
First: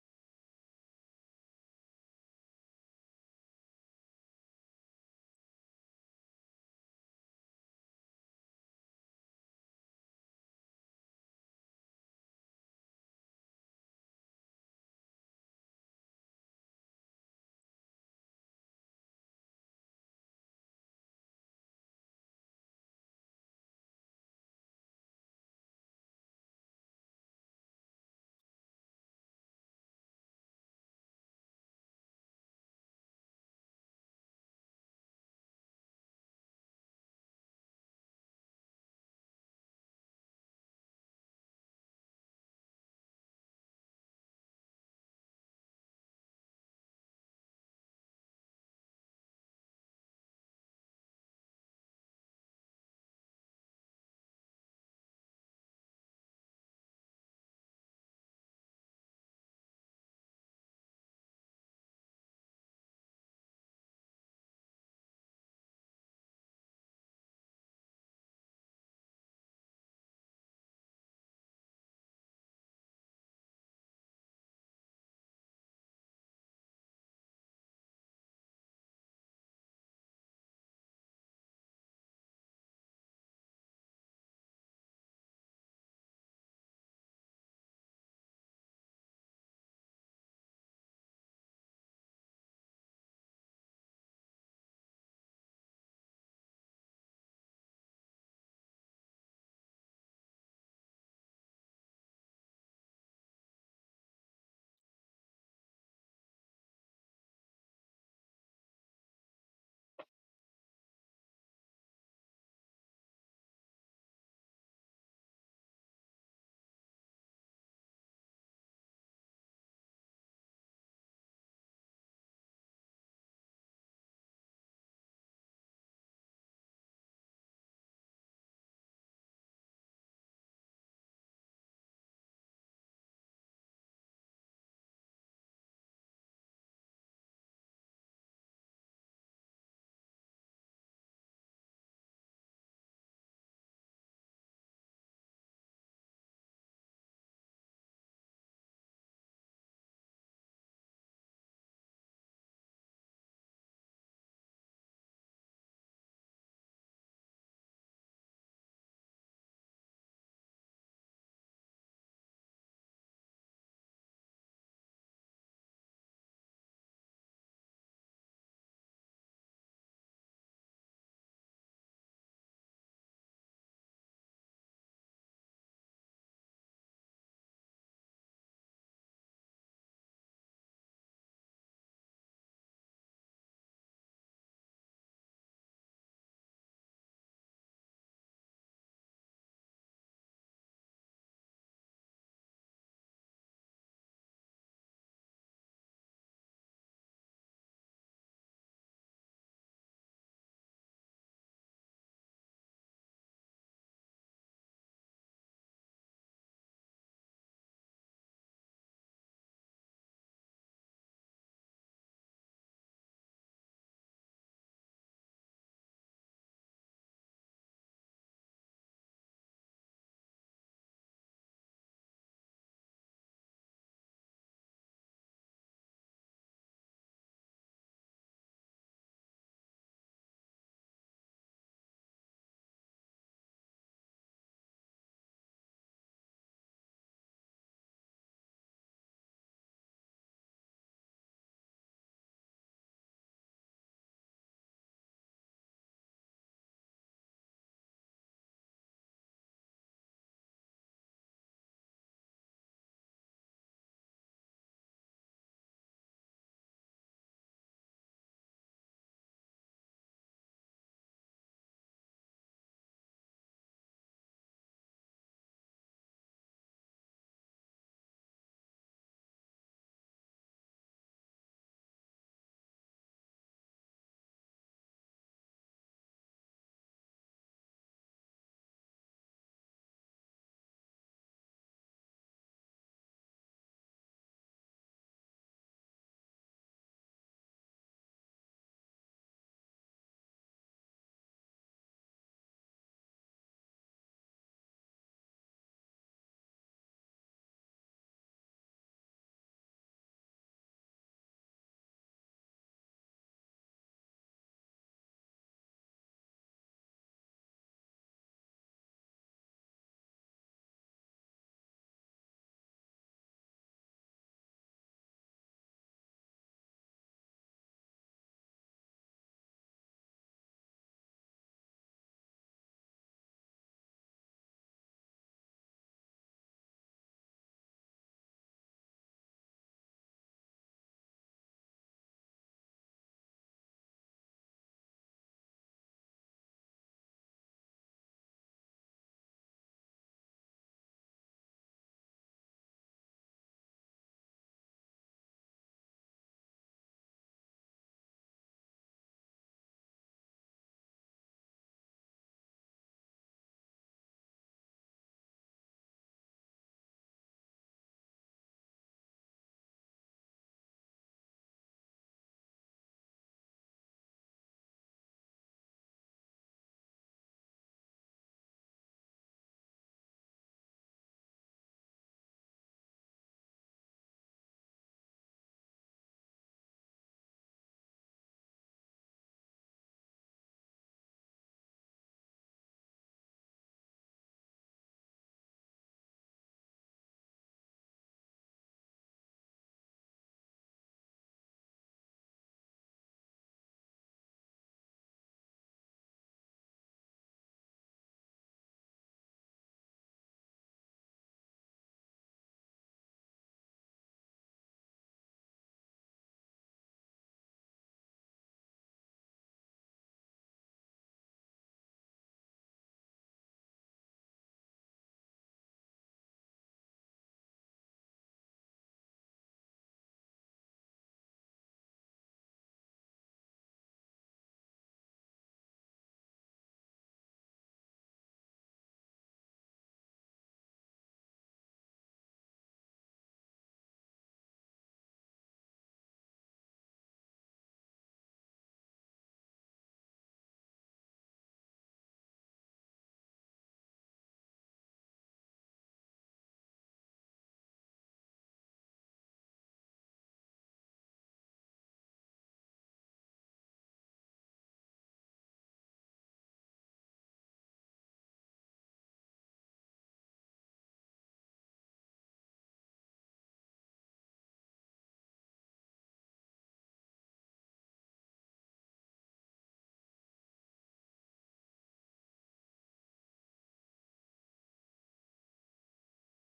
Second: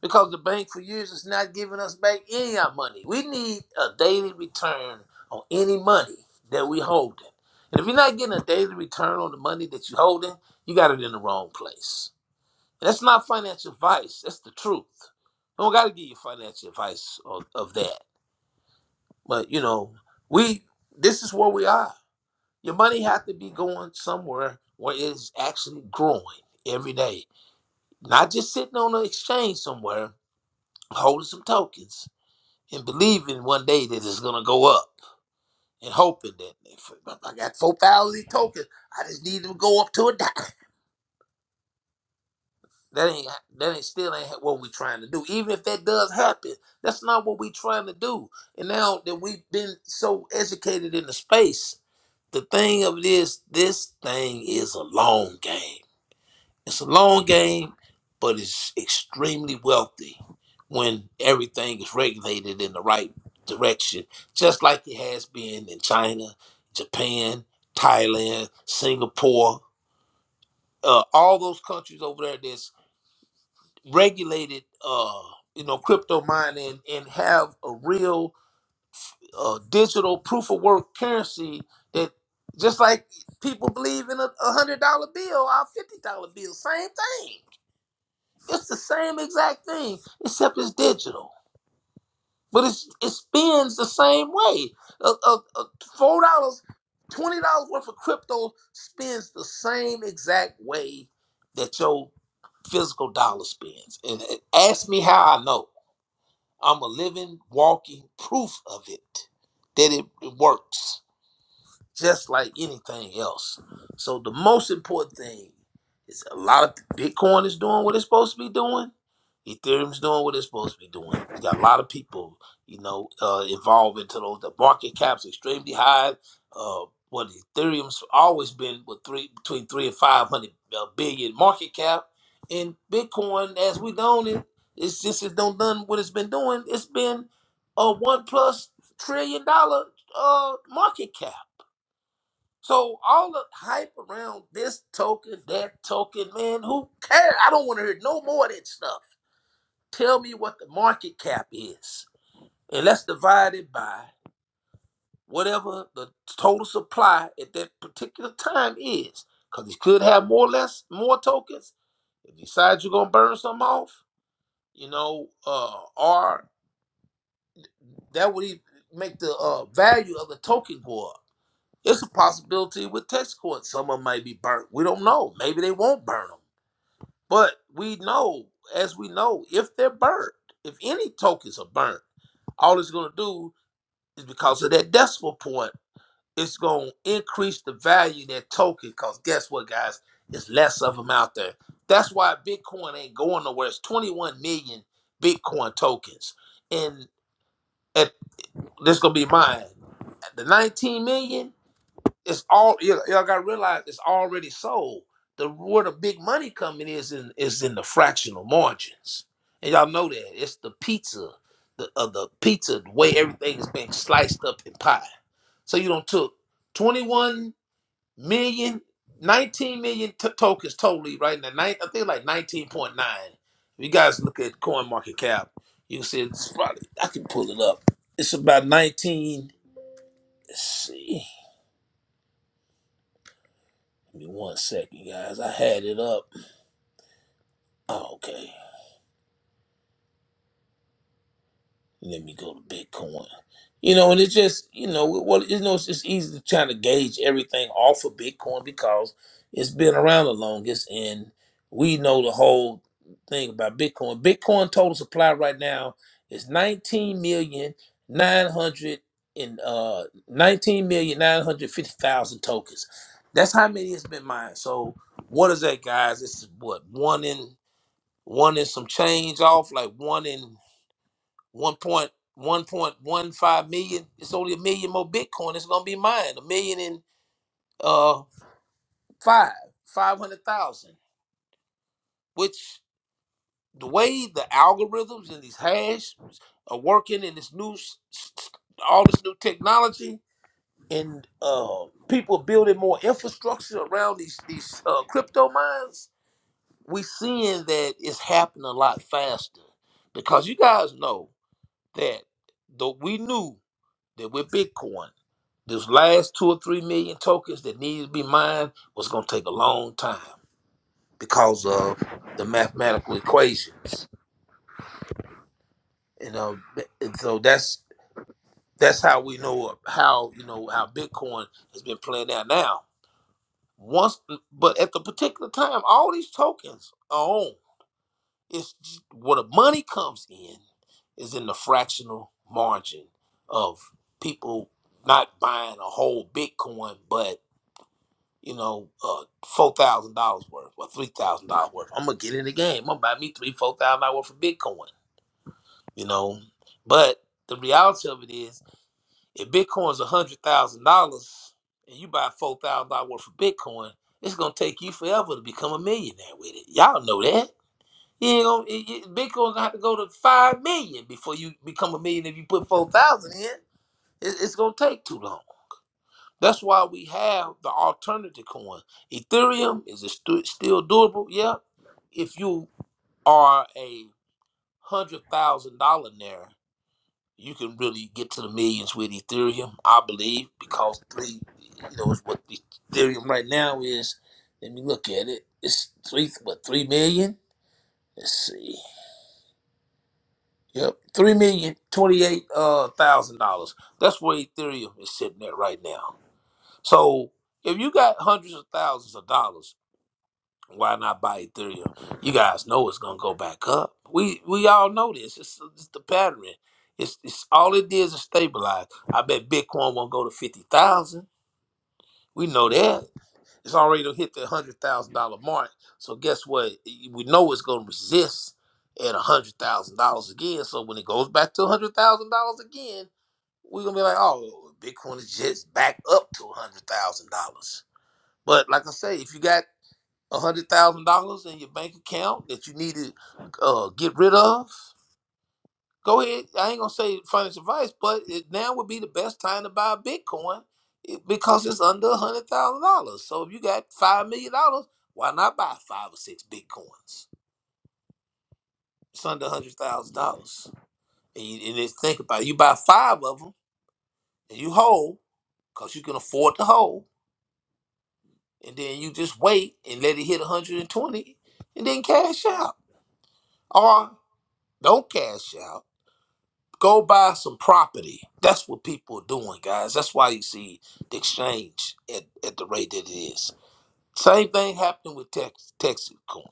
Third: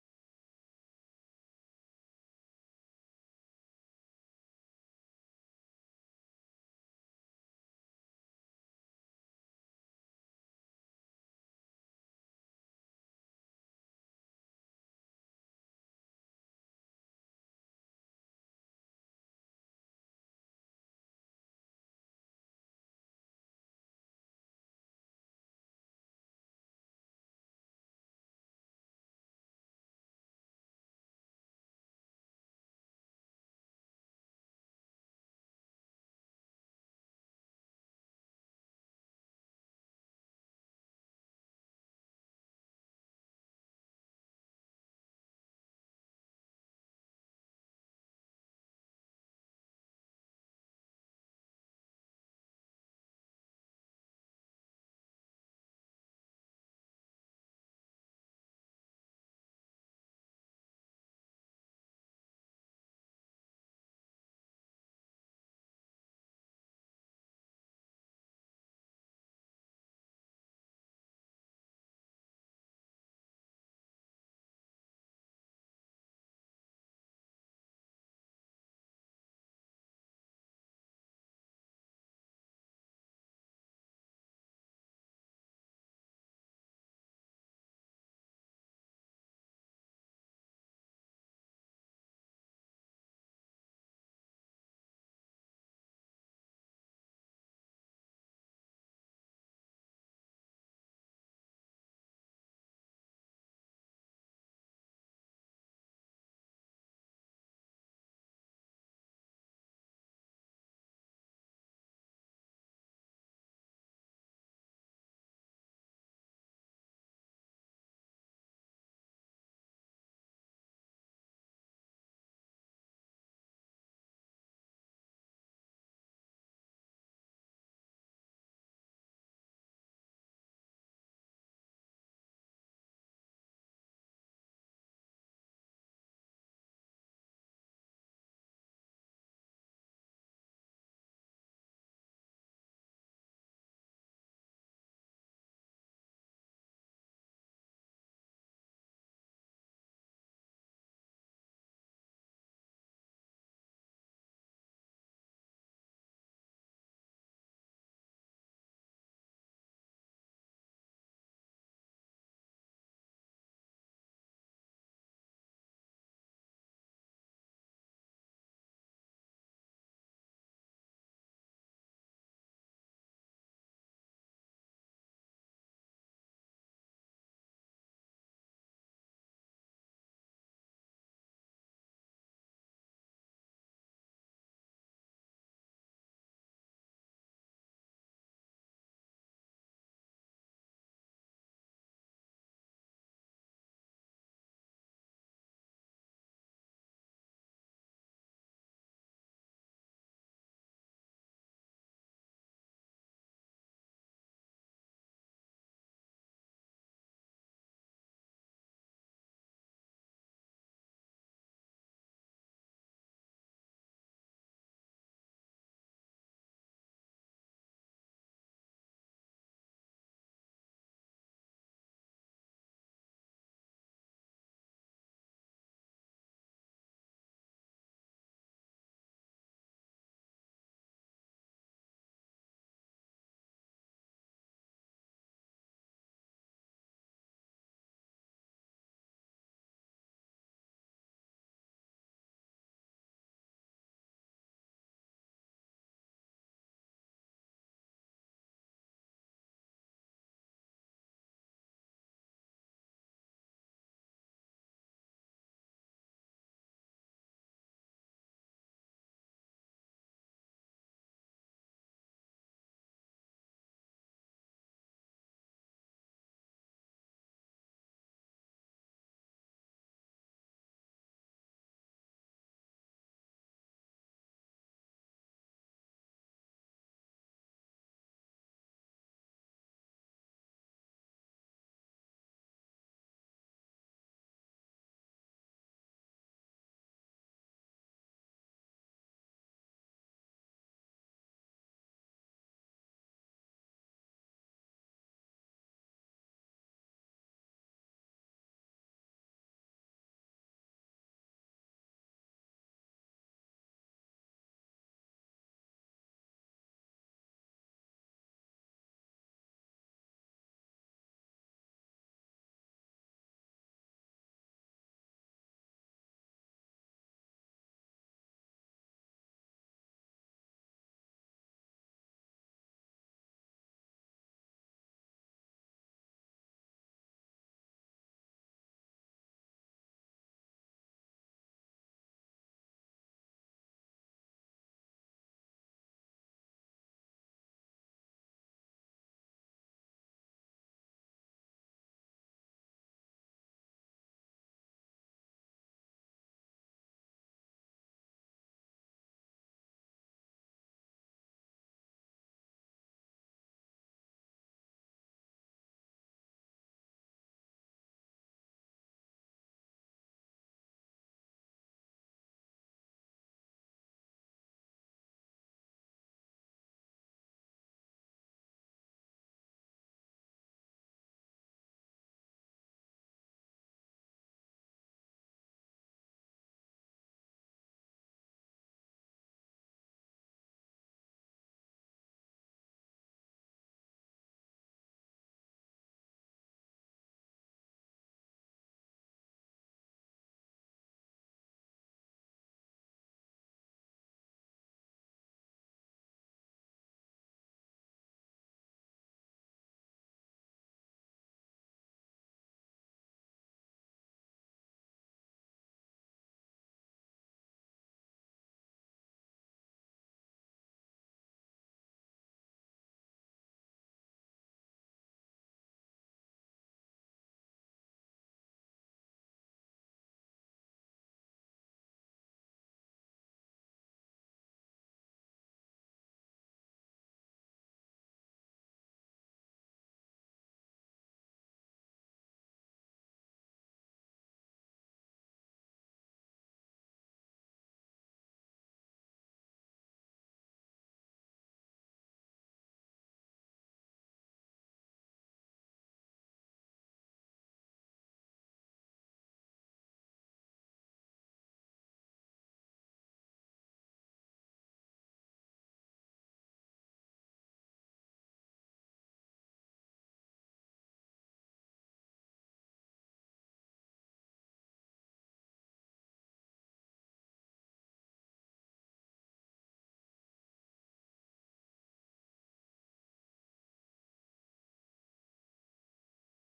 C: because the bank for years is not giving us back any of our money. We need a daily return on any money that we holding. And if you're not getting a daily return on the money that you're holding, you got it in the wrong place. And that's not financial advice. That's the truth. I don't got to give you financial advice of, of that. But, you know, we this is where we are. Your money has to be going somewhere where it's actually growing every day not just sitting on an exchange somewhere, holding some tokens and believing one day that it's gonna go up and hoping that if I got four thousand tokens, I just need them to go up to a dime. That ain't that ain't still ain't what we trying to do. Even if that does happen, that's not what we trying to do. And now that we've been so educated in the space, the thing of it is, this thing is a long game. It's a long game, but it's extremely wealthy when everything is regulated in the right direction, just like it has been in China, Japan, Thailand, Singapore, uh, all those countries over there that's regulated, uh, you know, crypto mining and have a real uh, digital proof of work currency that just like people believe in a a hundred dollar bill, our fifty dollar bill, same thing It's the same exact thing, except it's digital. But it's, it spins the same way. Uh, uh, uh, Four dollars, twenty dollars worth of crypto spins the same exact way that your physical dollar spins. And and ask me how I know. I'm a living, walking proof of it that it, it works just like anything else. So the most important thing is a lot of Bitcoin is doing what it's supposed to be doing. Ethereum's doing what it's supposed to be doing. You got a lot of people, you know, uh, involved into those. The market cap's extremely high. Uh, what Ethereum's always been with three between three and five hundred uh, billion market cap, and Bitcoin, as we known it, it's just it don't done what it's been doing. It's been a one plus trillion dollar uh, market cap. So all the hype around this token, that token, man, who cares? I don't want to hear no more of that stuff. Tell me what the market cap is, and let's divide it by whatever the total supply at that particular time is. Because you could have more or less more tokens. If you decide you're gonna burn some off, you know, uh, or that would even make the uh, value of the token go up. It's a possibility with text courts, some of them may be burnt. We don't know. Maybe they won't burn them. But we know, as we know, if they're burnt, if any tokens are burnt, all it's going to do is because of that decimal point, it's going to increase the value of that token. Because guess what, guys? There's less of them out there. That's why Bitcoin ain't going nowhere. It's 21 million Bitcoin tokens. And at, this going to be mine. The 19 million, it's all you y'all gotta realize it's already sold. The where the big money coming is in is in the fractional margins, and y'all know that it's the pizza, the uh, the pizza the way everything is being sliced up in pie. So you don't took twenty one million, nineteen million t- tokens totally right now. Nine, I think like 19.9. If you guys look at coin market cap, you can see it's probably I can pull it up. It's about 19. Let's see. Give me one second, guys. I had it up. Oh, okay. Let me go to Bitcoin. You know, and it's just, you know, well, you know, it's just easy to try to gauge everything off of Bitcoin because it's been around the longest and we know the whole thing about Bitcoin. Bitcoin total supply right now is 19 million nine hundred and uh 19 million nine hundred fifty thousand tokens. That's how many it's been mined. So what is that, guys? This is what one in one and some change off, like one in one point one point one five million. It's only a million more Bitcoin. It's gonna be mine. A million and uh five, five hundred thousand. Which the way the algorithms and these hash are working in this new s- s- s- all this new technology and uh people building more infrastructure around these these uh, crypto mines, we seeing that it's happening a lot faster. Because you guys know that though we knew that with Bitcoin, those last two or three million tokens that needed to be mined was going to take a long time because of the mathematical equations. You know, and so that's that's how we know how you know how Bitcoin has been playing out now. Once, but at the particular time, all these tokens are owned. It's j- where the money comes in is in the fractional margin of people not buying a whole Bitcoin, but you know, uh, four thousand dollars worth or three thousand dollars worth. I'm gonna get in the game. I'm gonna buy me three, four thousand dollars worth of Bitcoin. You know, but the reality of it is, if Bitcoin's a hundred thousand dollars and you buy four thousand dollars worth of Bitcoin, it's gonna take you forever to become a millionaire with it. Y'all know that you know, it, it, Bitcoin gonna have to go to five million before you become a million. If you put four thousand in, it, it's gonna take too long. That's why we have the alternative coin. Ethereum is it stu- still doable? Yeah. If you are a hundred thousand dollar there, you can really get to the millions with Ethereum, I believe, because three, you know, is what Ethereum right now is. Let me look at it. It's three, what three million? Let's see. Yep, three million twenty-eight uh, thousand dollars. That's where Ethereum is sitting at right now. So if you got hundreds of thousands of dollars, why not buy Ethereum? You guys know it's gonna go back up. We we all know this. It's, it's the pattern. It's it's all it did is stabilize. I bet Bitcoin won't go to fifty thousand. We know that. It's already hit the hundred thousand dollar mark. So guess what? We know it's gonna resist at hundred thousand dollars again. So when it goes back to hundred thousand dollars again, we're gonna be like, oh, Bitcoin is just back up to hundred thousand dollars. But like I say, if you got hundred thousand dollars in your bank account that you need to uh, get rid of, Go ahead. I ain't gonna say financial advice, but it now would be the best time to buy Bitcoin it- because it's under a hundred thousand dollars. So if you got five million dollars, why not buy five or six Bitcoins? It's under a hundred thousand dollars, and, you- and just think about it. You buy five of them, and you hold because you can afford to hold, and then you just wait and let it hit 120 and then cash out. Or don't cash out Go buy some property. That's what people are doing, guys. That's why you see the exchange at, at the rate that it is. Same thing happened with Tex- Texacoin.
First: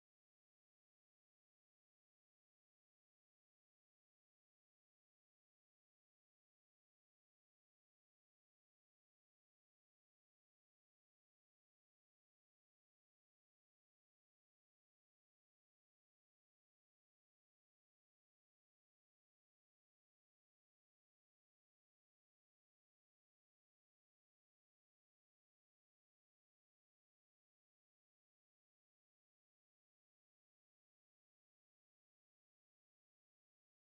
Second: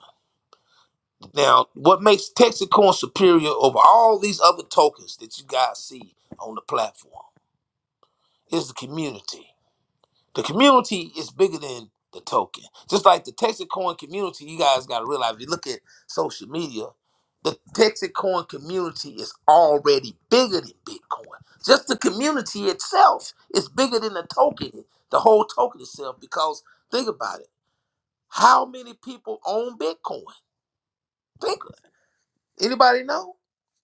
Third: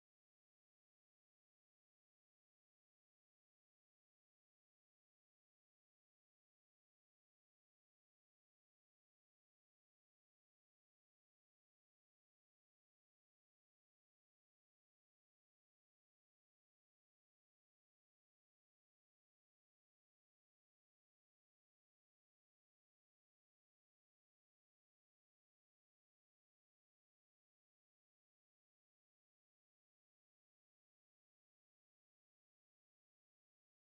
C: Now, what makes Texacoin superior over all these other tokens that you guys see on the platform is the community. The community is bigger than the token. Just like the Texacoin community, you guys got to realize if you look at social media, the Texacoin community is already bigger than Bitcoin. Just the community itself is bigger than the token, the whole token itself. Because think about it, how many people own Bitcoin? Think anybody know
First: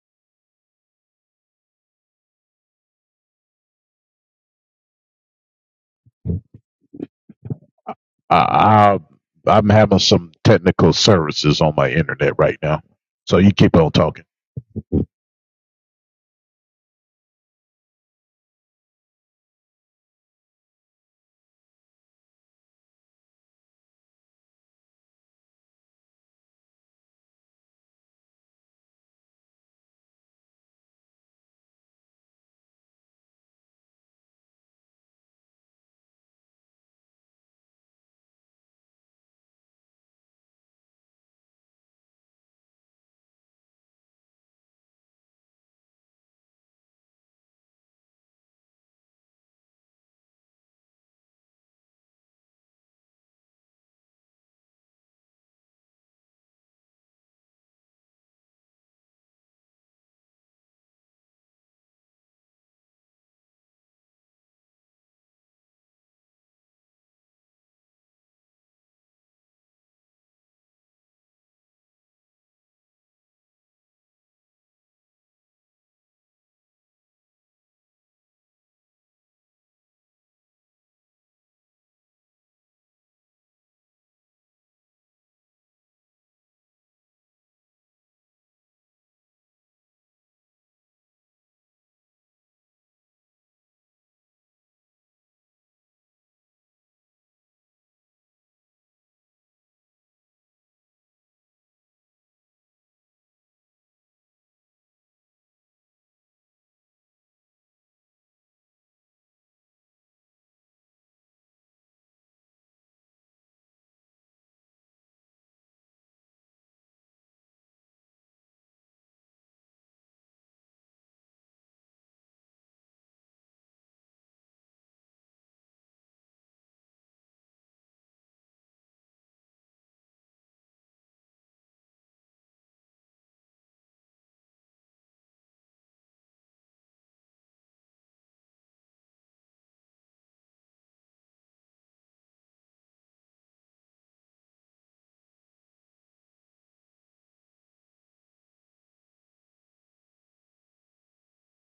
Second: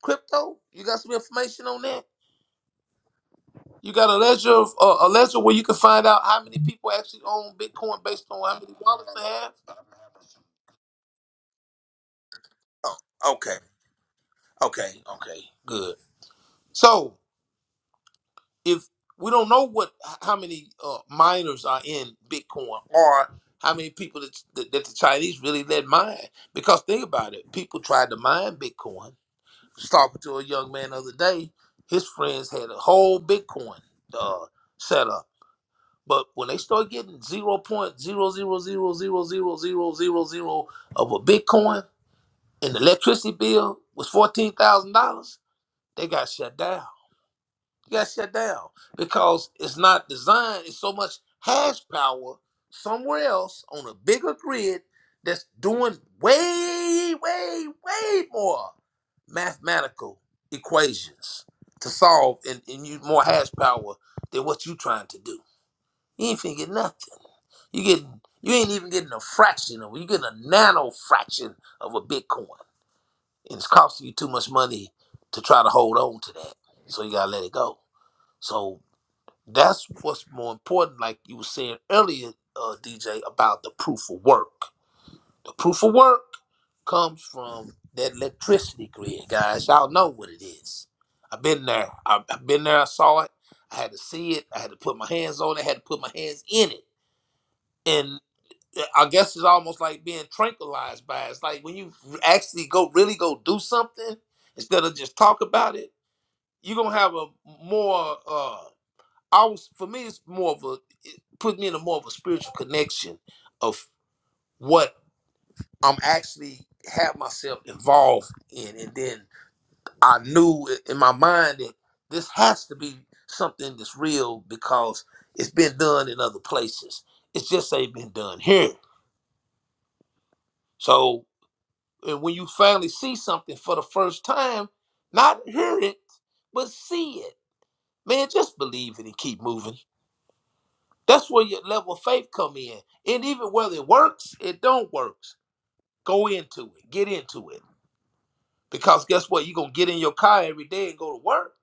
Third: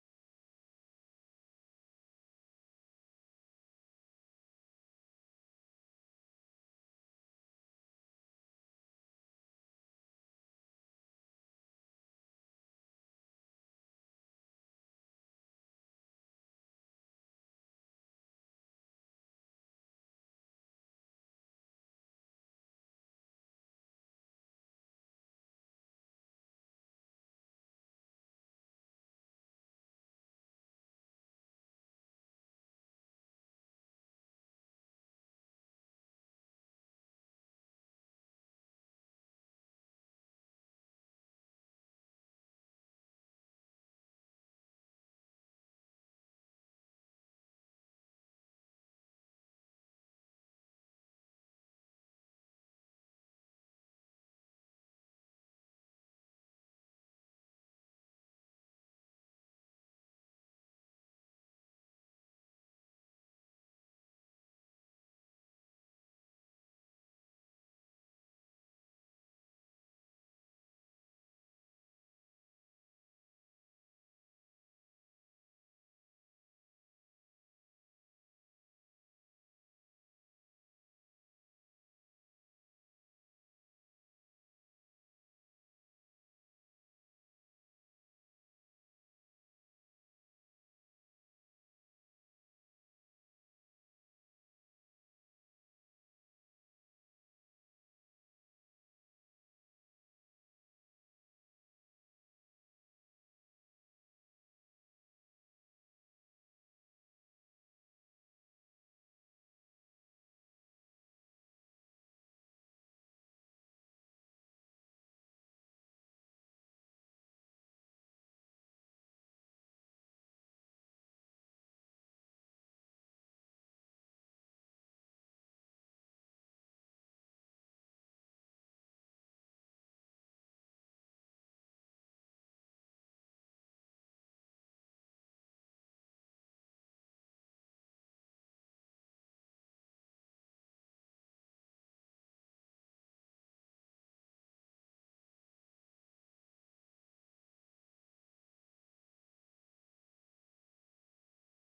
C: crypto? You got some information on that? You got a ledger, of, uh, a ledger where you can find out how many people actually own Bitcoin based on how many
B: I,
C: wallets they
B: I
C: have.
B: I'm having some technical services on my internet right now,
C: Oh,
B: so you
C: okay,
B: keep on talking.
C: okay, okay, good. So if we don't know what how many uh, miners are in Bitcoin or how many people that, that, that the Chinese really let mine, because think about it, people tried to mine Bitcoin. was talking to a young man the other day, his friends had a whole Bitcoin uh, set up. But when they start getting zero point zero zero zero zero zero zero zero zero of a Bitcoin, and the electricity bill was fourteen thousand dollars they got shut down. They got shut down because it's not designed. It's so much hash power somewhere else on a bigger grid that's doing way, way, way more mathematical equations to solve and, and use more hash power than what you trying to do. You ain't finna get nothing. You getting you ain't even getting a fraction of you getting a nano fraction of a Bitcoin. And it's costing you too much money to try to hold on to that. So you gotta let it go. So that's what's more important, like you were saying earlier, uh, DJ, about the proof of work. The proof of work comes from that electricity grid, guys. Y'all know what it is. I've been there. I've, I've been there. I saw it. I had to see it. I had to put my hands on it. I had to put my hands in it. And uh, I guess it's almost like being tranquilized by it. It's like when you actually go, really go do something instead of just talk about it, you're going to have a more. uh, I was for me it's more of a it put me in a more of a spiritual connection of what I'm actually have myself involved in and then I knew i- in my mind that this has to be something that's real because it's been done in other places. It's just ain't been done here. So and when you finally see something for the first time, not hear it, but see it. Man, just believe it and keep moving. That's where your level of faith come in. And even whether it works, it don't works. Go into it. Get into it. Because guess what? You're gonna get in your car every day and go to work.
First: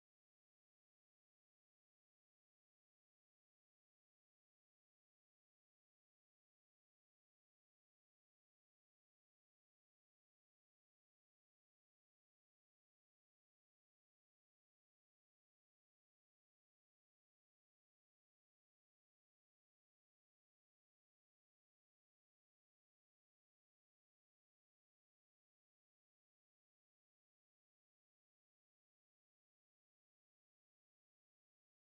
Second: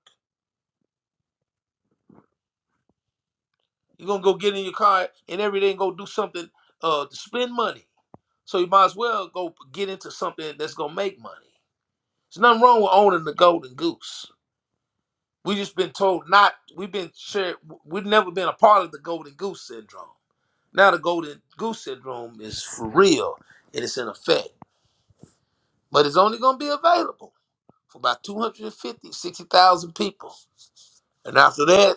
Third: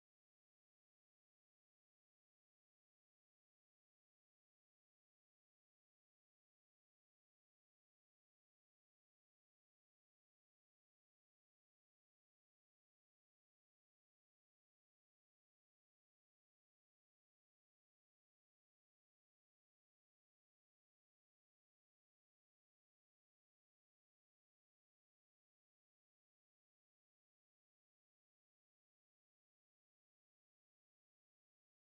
C: You're gonna go get in your car and every day and go do something uh to spend money. So you might as well go get into something that's gonna make money. There's nothing wrong with owning the golden goose. We just been told not we've been shared we've never been a part of the golden goose syndrome. Now the golden goose syndrome is for real and it's in effect. but it's only going to be available for about 250 60,000 people. And after that,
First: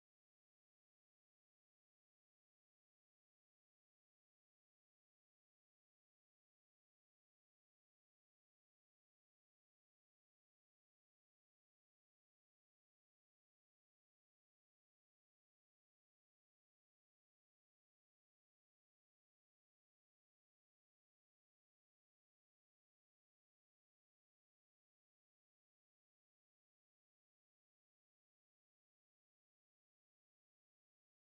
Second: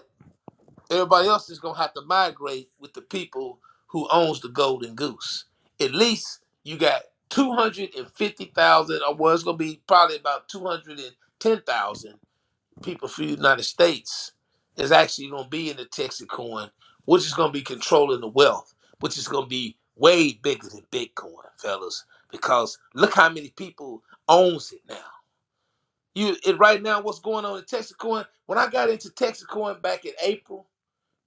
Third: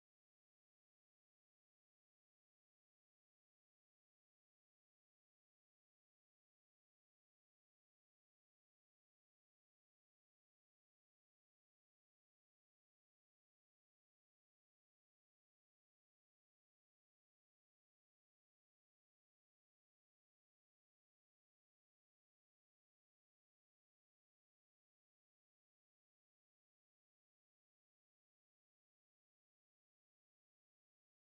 C: everybody else is going to have to migrate with the people who owns the golden goose. At least you got 250,000, or well, it's going to be probably about 210,000 people for the United States is actually going to be in the Texacoin, which is going to be controlling the wealth, which is going to be way bigger than Bitcoin, fellas, because look how many people owns it now. You it, right now, what's going on in Texacoin? When I got into Texacoin back in April,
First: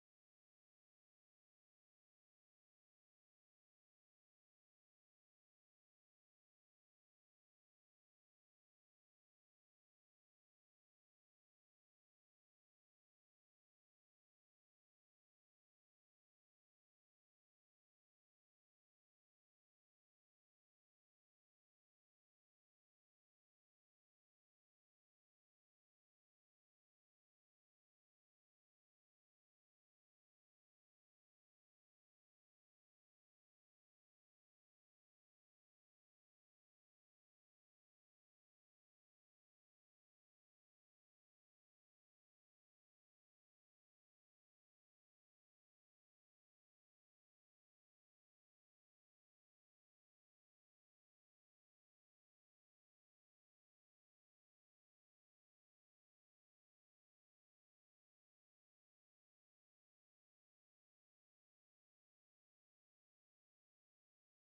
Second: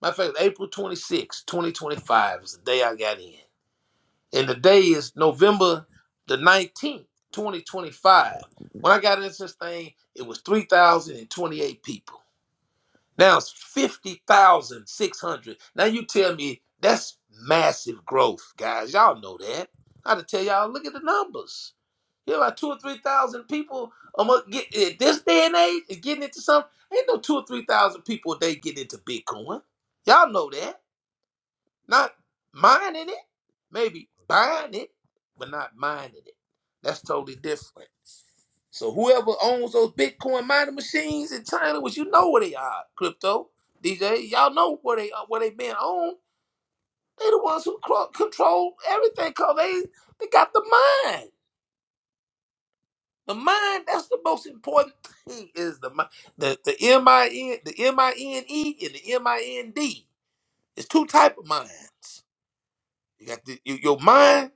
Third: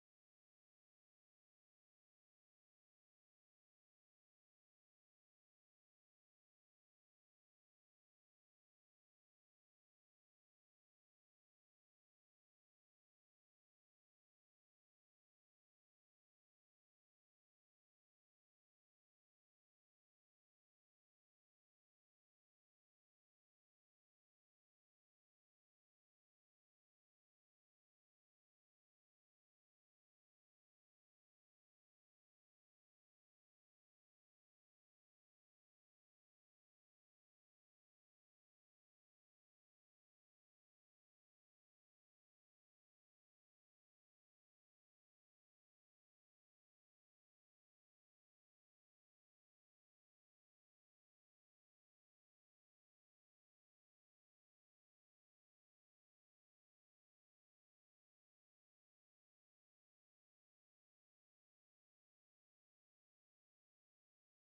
C: my fact, April 26, 2025 is the day I got in. And the day is November the 19th, 2025. When I got into this thing, it was 3,028 people. Now it's 50,600. Now you tell me that's massive growth, guys. Y'all know that. I had to tell y'all, look at the numbers. You know, about two or three thousand people among get at this day and age is getting into something. Ain't no two or three thousand people a day getting into Bitcoin. Y'all know that. Not mining it, maybe buying it, but not mining it. That's totally different. So whoever owns those Bitcoin mining machines in China, which you know where they are, crypto DJ, y'all know where they are, where they been owned. They the ones who cro- control everything. Cause they they got the mine. The mind, that's the most important thing is the mind. The, the M-I-N, the M-I-N-E and the M-I-N-D. It's two type of minds. You got the, your your mind,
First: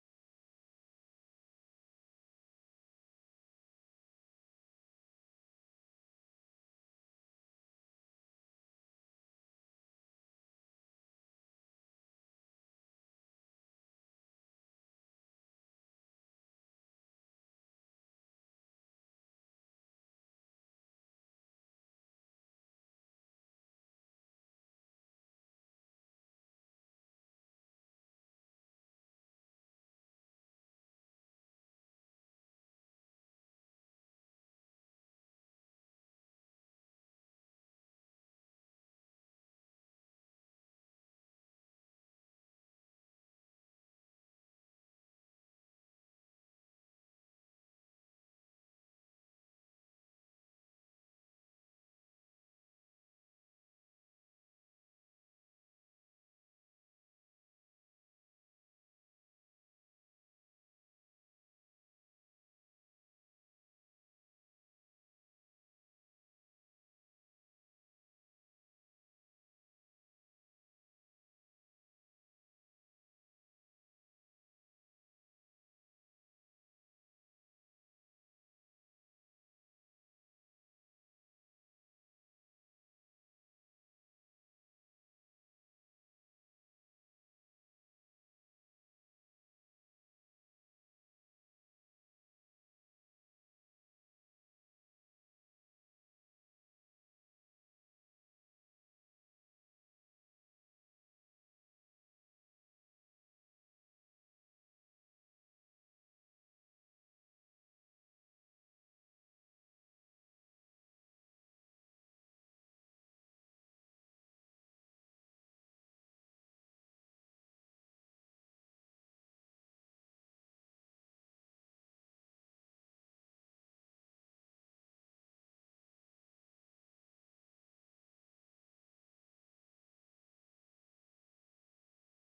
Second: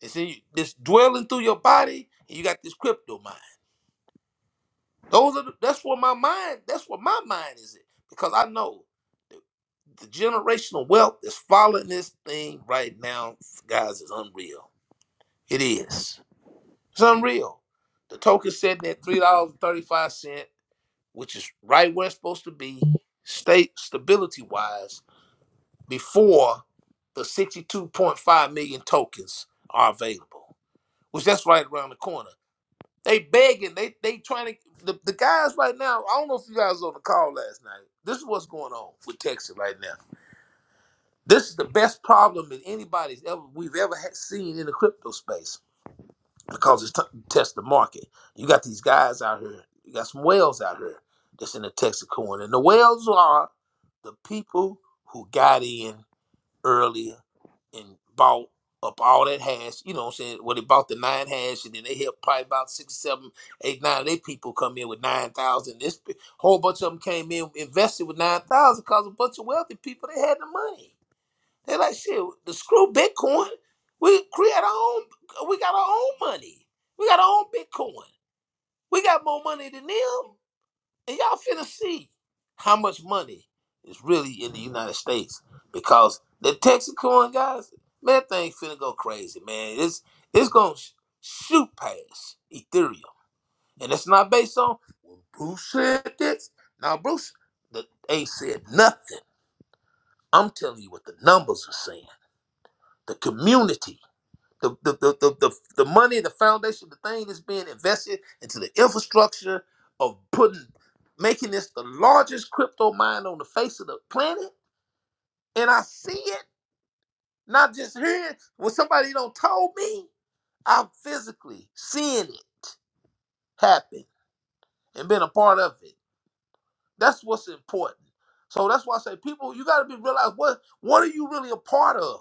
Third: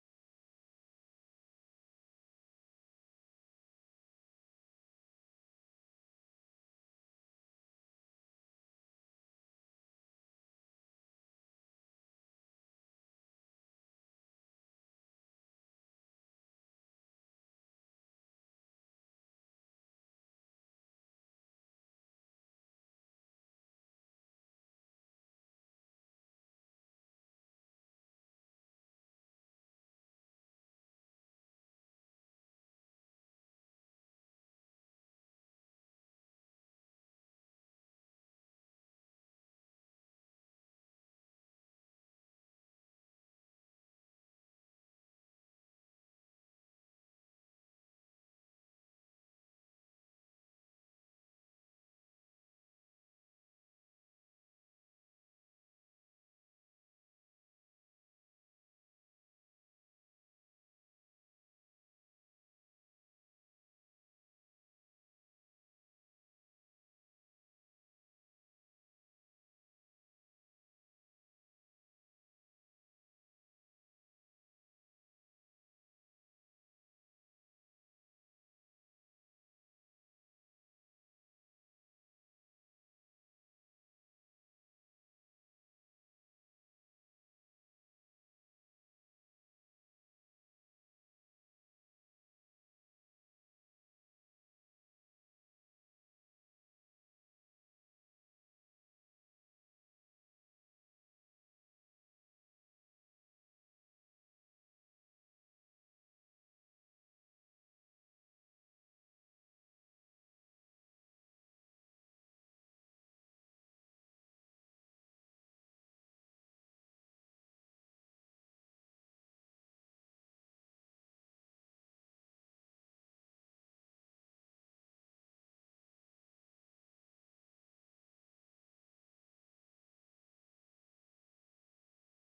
C: it's in this dwelling through your body, and you got this crypto mind. Those are the, that's where my mind, that's where my mind is in. Because I know the generational wealth that's following this thing right now, guys, is unreal. It is. It's unreal. The token said that $3.35. which is right where it's supposed to be, state stability wise, before the 62.5 million tokens are available, which that's right around the corner. They begging, they they trying to the, the guys right now. I don't know if you guys was on the call last night. This is what's going on with Texas right now. This is the best problem that anybody's ever we've ever had seen in the crypto space because it's t- test the market. You got these guys out here. You got some whales out here that's in the Texas corn, and the whales are the people who got in earlier and bought up all that hash. You know what I'm saying? Well, they bought the nine hash, and then they helped probably about six, seven, eight, nine of their people come in with nine thousand. This p- whole bunch of them came in invested with nine thousand because a bunch of wealthy people they had the money. They're like, shit, the screw Bitcoin. We create our own. We got our own money. We got our own Bitcoin. We got more money than them, and y'all finna see how much money is really in the United States because the Texacoin guys, man, that thing finna go crazy, man. It's it's gonna sh- shoot past Ethereum, and it's not based on well, Bruce said this. Now Bruce, the ain't said nothing. I'm telling you what the numbers are saying. The community the the, the, the, the the money, the foundation, the thing that's being invested into the infrastructure of putting making this the largest crypto mine on the face of the planet. And I see it, not just hearing when somebody don't told me, I'm physically seeing it happen and being a part of it. That's what's important. So that's why I say people, you gotta be realize what what are you really a part of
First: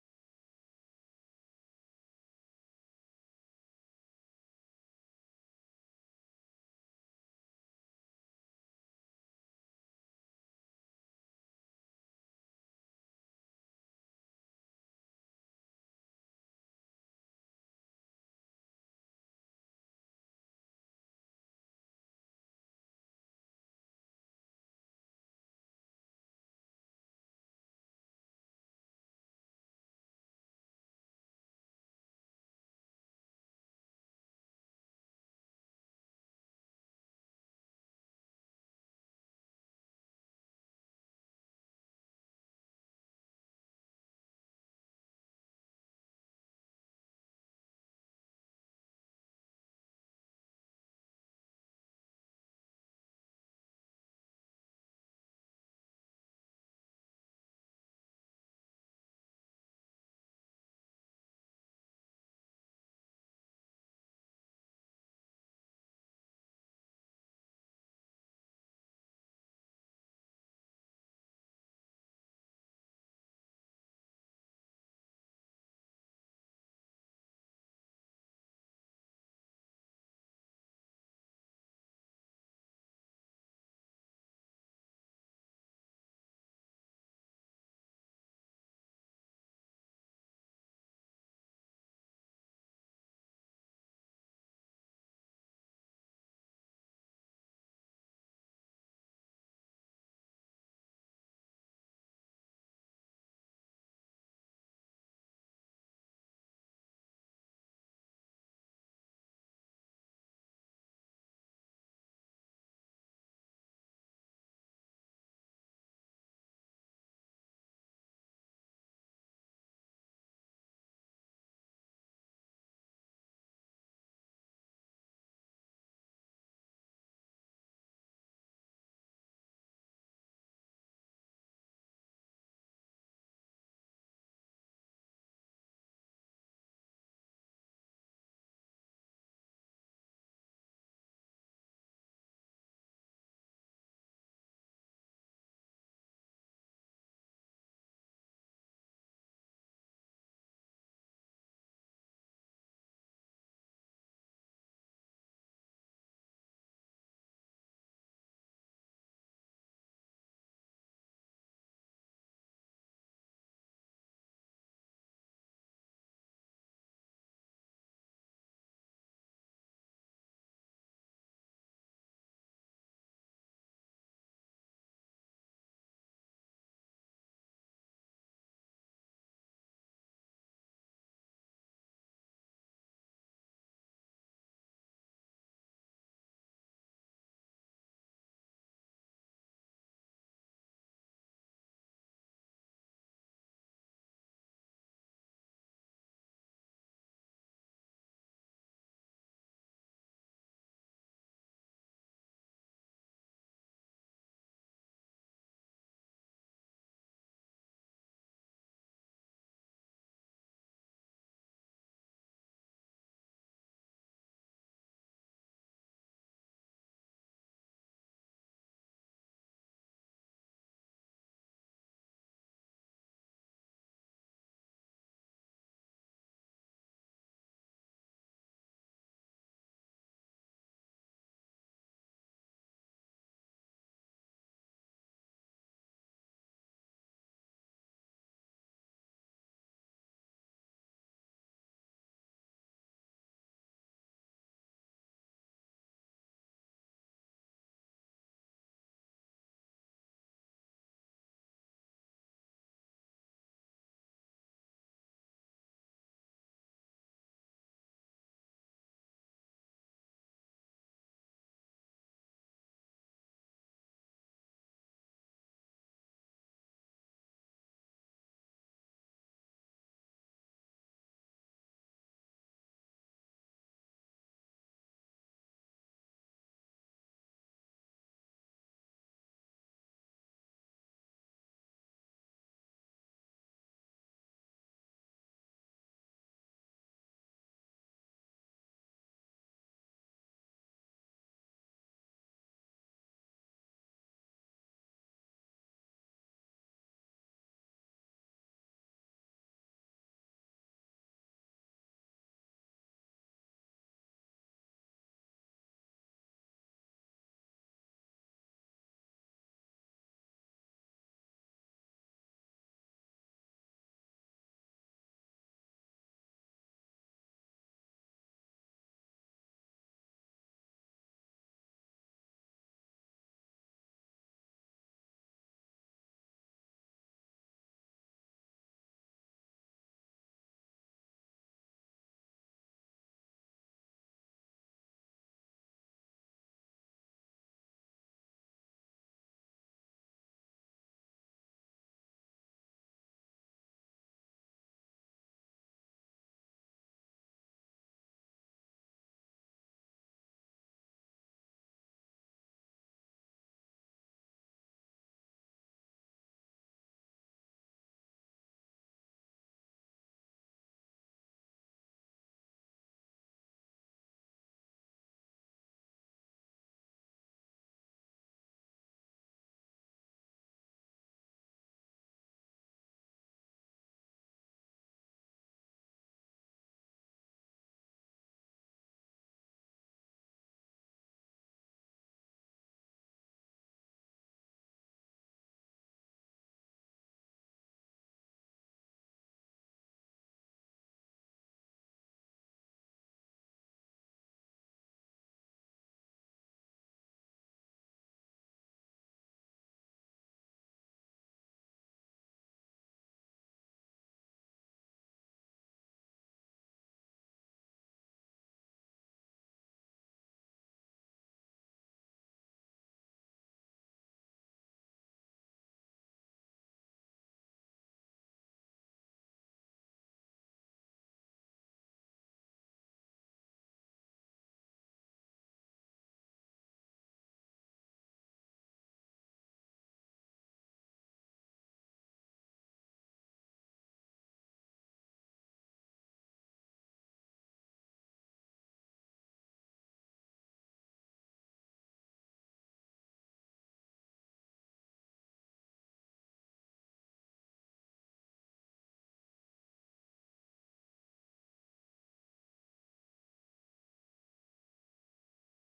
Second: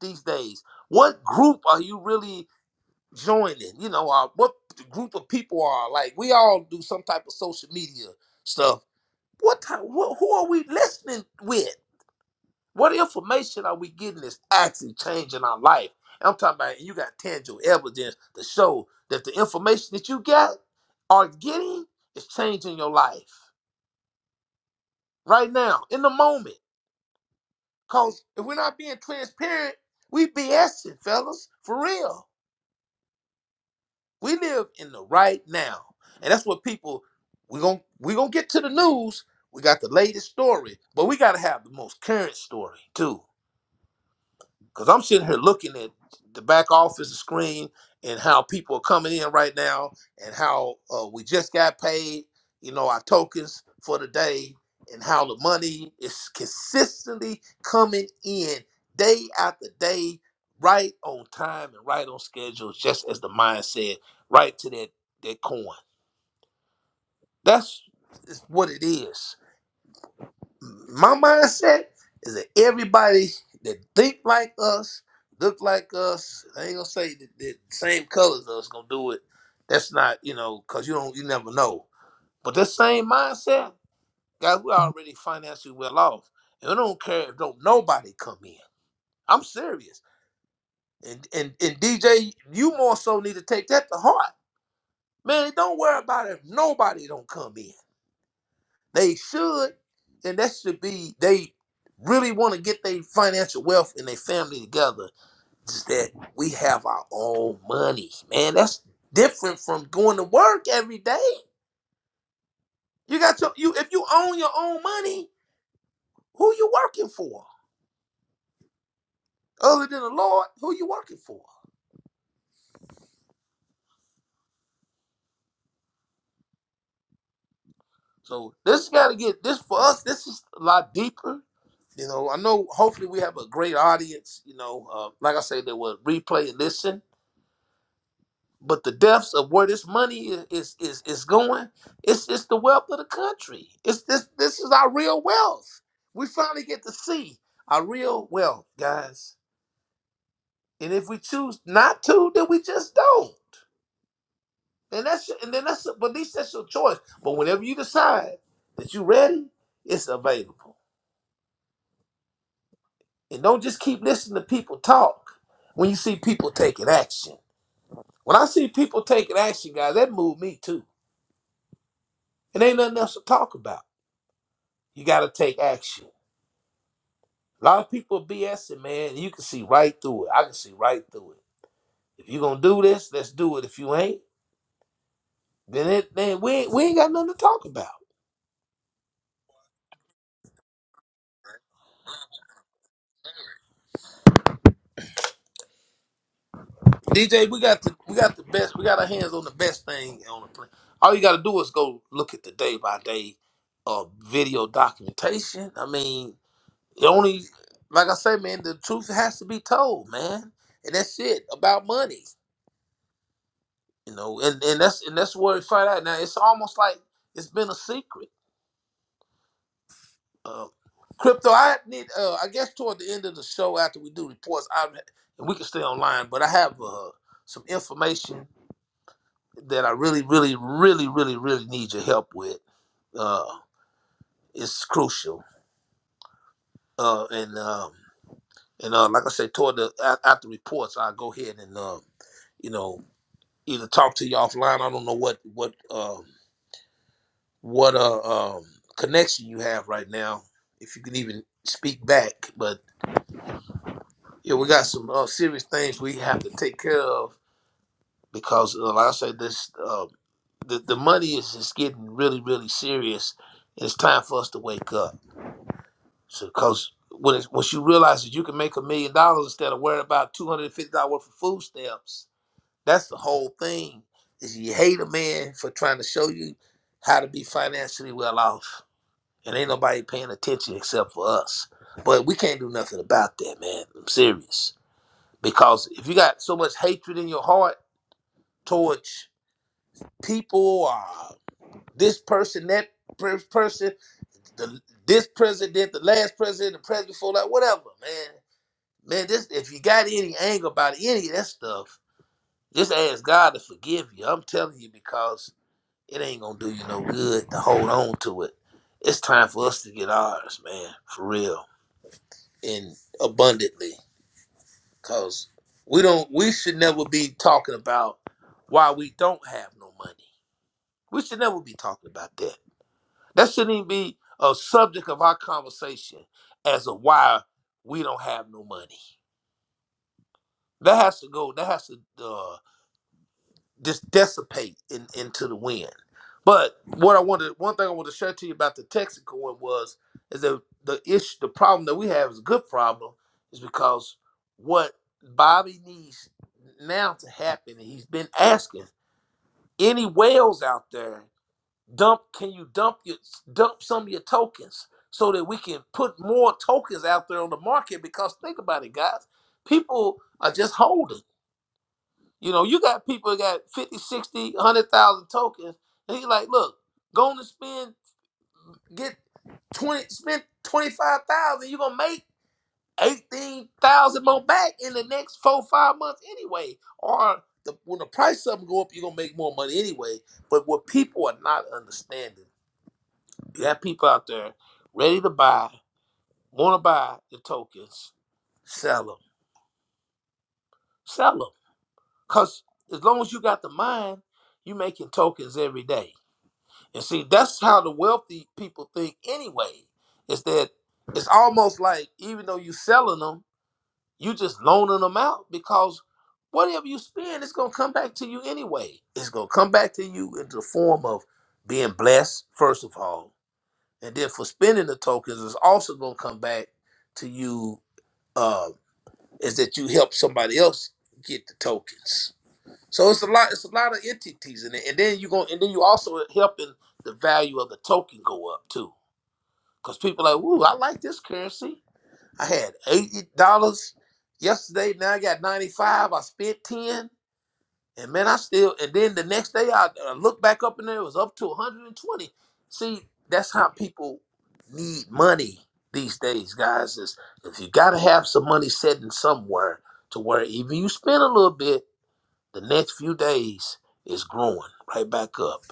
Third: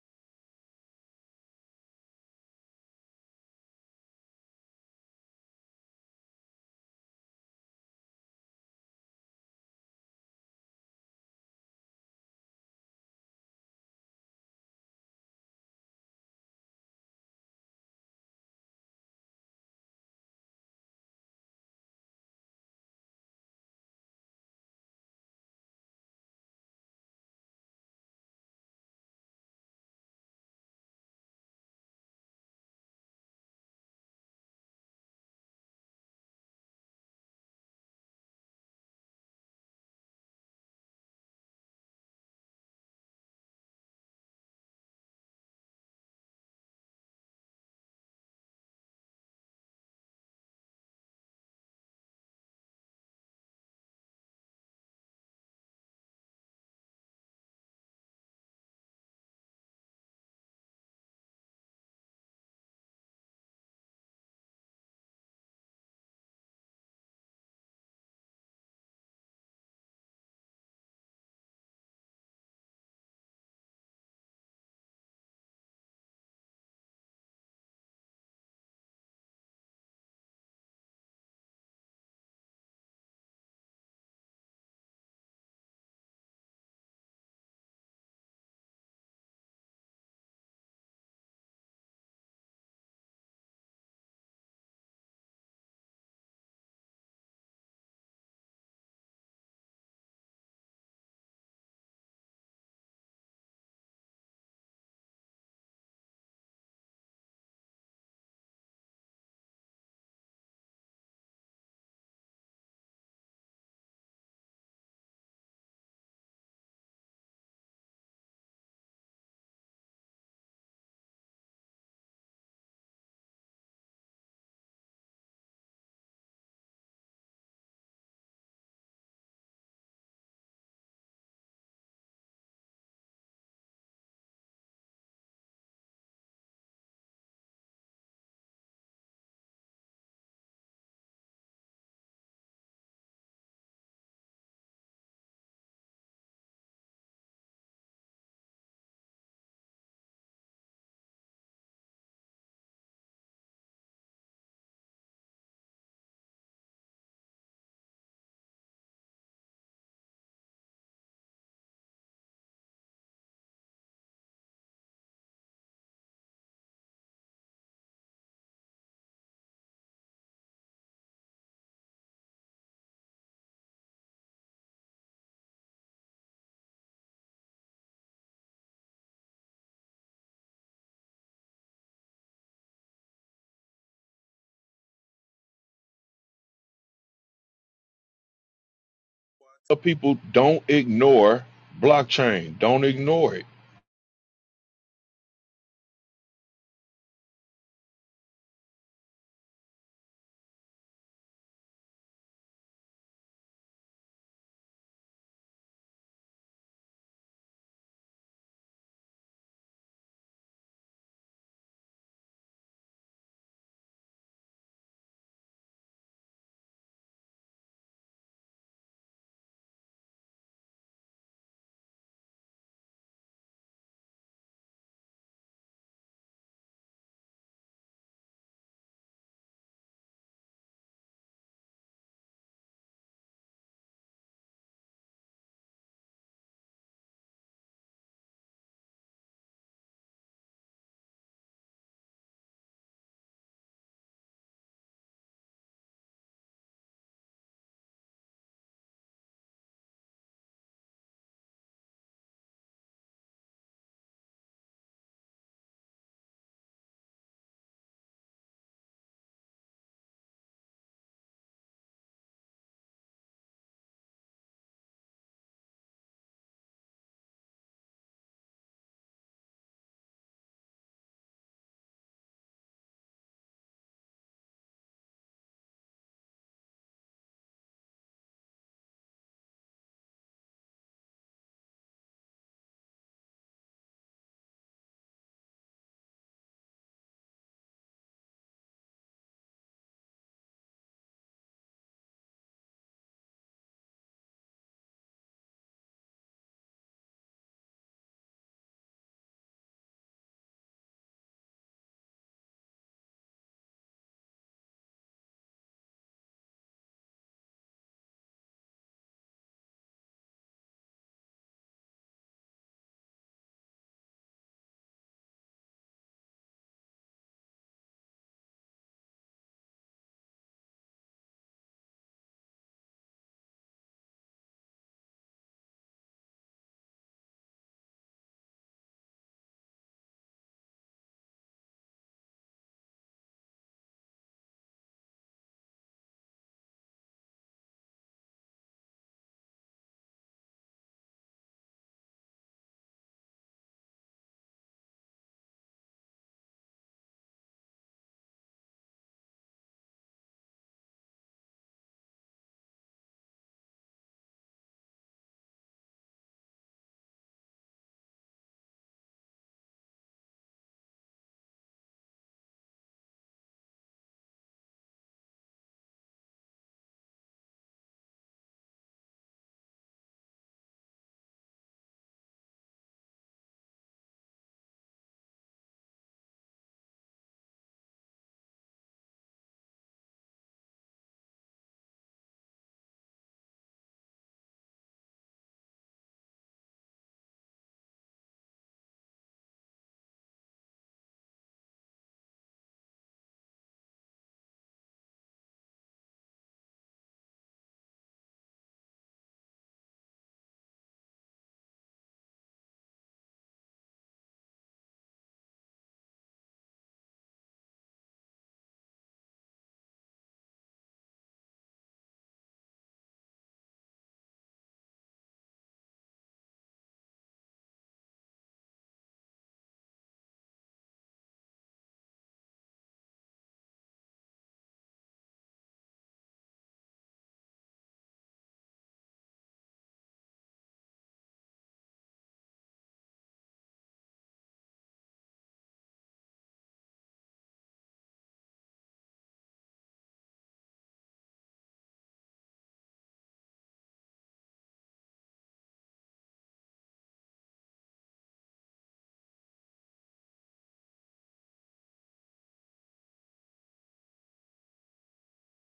C: these days? What group are you really joining, you know, uh, what the group of people are. Like we all do some type of social media stuff. What type? What, who are we listening with? What information are we getting that's actually changing our life? And I'm talking about you got tangible evidence to show that the information that you got are getting is changing your life right now in the moment. Cause if we're not being transparent, we BSing, fellas, for real. We live in the right now. And that's what people we're going we're gonna to get to the news. We got the latest story, but we gotta have the most current story too. Because I'm sitting here looking at the back office screen and how people are coming in right now and how uh, we just got paid, you know, our tokens for the day and how the money is consistently coming in day after day, right on time and right on schedule, just as the mind said, right to that, that coin. That's is what it is my mindset is that everybody that think like us, look like us, I ain't gonna say that the same colors as us gonna do it. That's not, you know, cause you don't, you never know. But that same mindset, guys, we already financially well off, and we don't care if don't nobody come in. I'm serious, and and and DJ, you more so need to take that to heart, man. Don't worry about if nobody don't come in. They should, and that should be they really want to get their financial wealth and their family together. Just that we have our own money, man. That's different from going to work every day. You got your you if you own your own money, who you working for? Other than the Lord, who you working for? So this gotta get this for us, this is a lot deeper. You know, I know hopefully we have a great audience, you know. Uh, like I said, they will replay and listen. But the depths of where this money i- is is is going, it's it's the wealth of the country. It's this this is our real wealth. We finally get to see our real wealth, guys. And if we choose not to, then we just don't. And that's and then that's but at least that's your choice. But whenever you decide that you're ready, it's available. And don't just keep listening to people talk when you see people taking action. When I see people taking action, guys, that moved me too. It ain't nothing else to talk about. You got to take action. A lot of people are BSing, man. You can see right through it. I can see right through it. If you gonna do this, let's do it. If you ain't, then it then we ain't, we ain't got nothing to talk about.
A: Tell People don't ignore blockchain. Don't ignore it.
C: DJ, we got the we got the best. We got our hands on the best thing on the planet. All you got to do is go look at the day by day uh, video documentation. I mean, the only like I say, man, the truth has to be told, man, and that's it about money, you know. And and that's and that's where we find out. Now it's almost like it's been a secret. Uh, crypto, I need. Uh, I guess toward the end of the show, after we do reports, I and we can stay online. But I have uh, some information that I really, really, really, really, really need your help with. Uh, it's crucial. Uh, and um, and uh, like I said, toward the a- after reports, I'll go ahead and um, you know, either talk to you offline. I don't know what what um what uh um connection you have right now, if you can even speak back. But Yeah, we got some uh, serious things we have to take care of because, uh, like I say, this uh, the the money is is getting really, really serious. It's time for us to wake up. So, because when it's, once you realize that you can make a million dollars instead of worrying about two hundred and fifty dollars worth of food stamps, that's the whole thing. Is you hate a man for trying to show you how to be financially well off, and ain't nobody paying attention except for us. But we can't do nothing about that, man. I'm serious. Because if you got so much hatred in your heart towards people, uh, this person, that per- person, the, this president, the last president, the president before that, whatever, man, man, this if you got any anger about any of that stuff, just ask God to forgive you. I'm telling you because it ain't gonna do you no good to hold on to it. It's time for us to get ours, man, for real and abundantly. Cause we don't we should never be talking about why we don't have no money. We should never be talking about that. That shouldn't even be a subject of our conversation as a why we don't have no money. That has to go. That has to. Uh, just dissipate in, into the wind. But what I wanted, one thing I wanted to share to you about the Texaco one was is that the issue, the problem that we have is a good problem, is because what Bobby needs now to happen, and he's been asking any whales out there, dump, can you dump your dump some of your tokens so that we can put more tokens out there on the market? Because think about it, guys, people are just holding. You know, you got people that got 50, sixty, one hundred thousand tokens. And he's like, look, go on and spend, get 20, spend 25,000. You're going to make 18,000 more back in the next four, five months anyway. Or the, when the price of them go up, you're going to make more money anyway. But what people are not understanding, you have people out there ready to buy, want to buy the tokens, sell them, sell them. Because as long as you got the mind, you making tokens every day And see, that's how the wealthy people think anyway. Is that it's almost like even though you're selling them, you just loaning them out because whatever you spend, it's gonna come back to you anyway. It's gonna come back to you in the form of being blessed, first of all. And then for spending the tokens, it's also gonna come back to you uh, is that you help somebody else get the tokens. So it's a lot. It's a lot of entities in it, and then you going and then you also helping the value of the token go up too, because people like, "Ooh, I like this currency. I had eighty dollars yesterday. Now I got ninety five. I spent ten, and man, I still. And then the next day, I, I look back up and there it was up to one hundred and twenty. See, that's how people need money these days, guys. Is if you got to have some money sitting somewhere to where even you spend a little bit the next few days is growing right back up.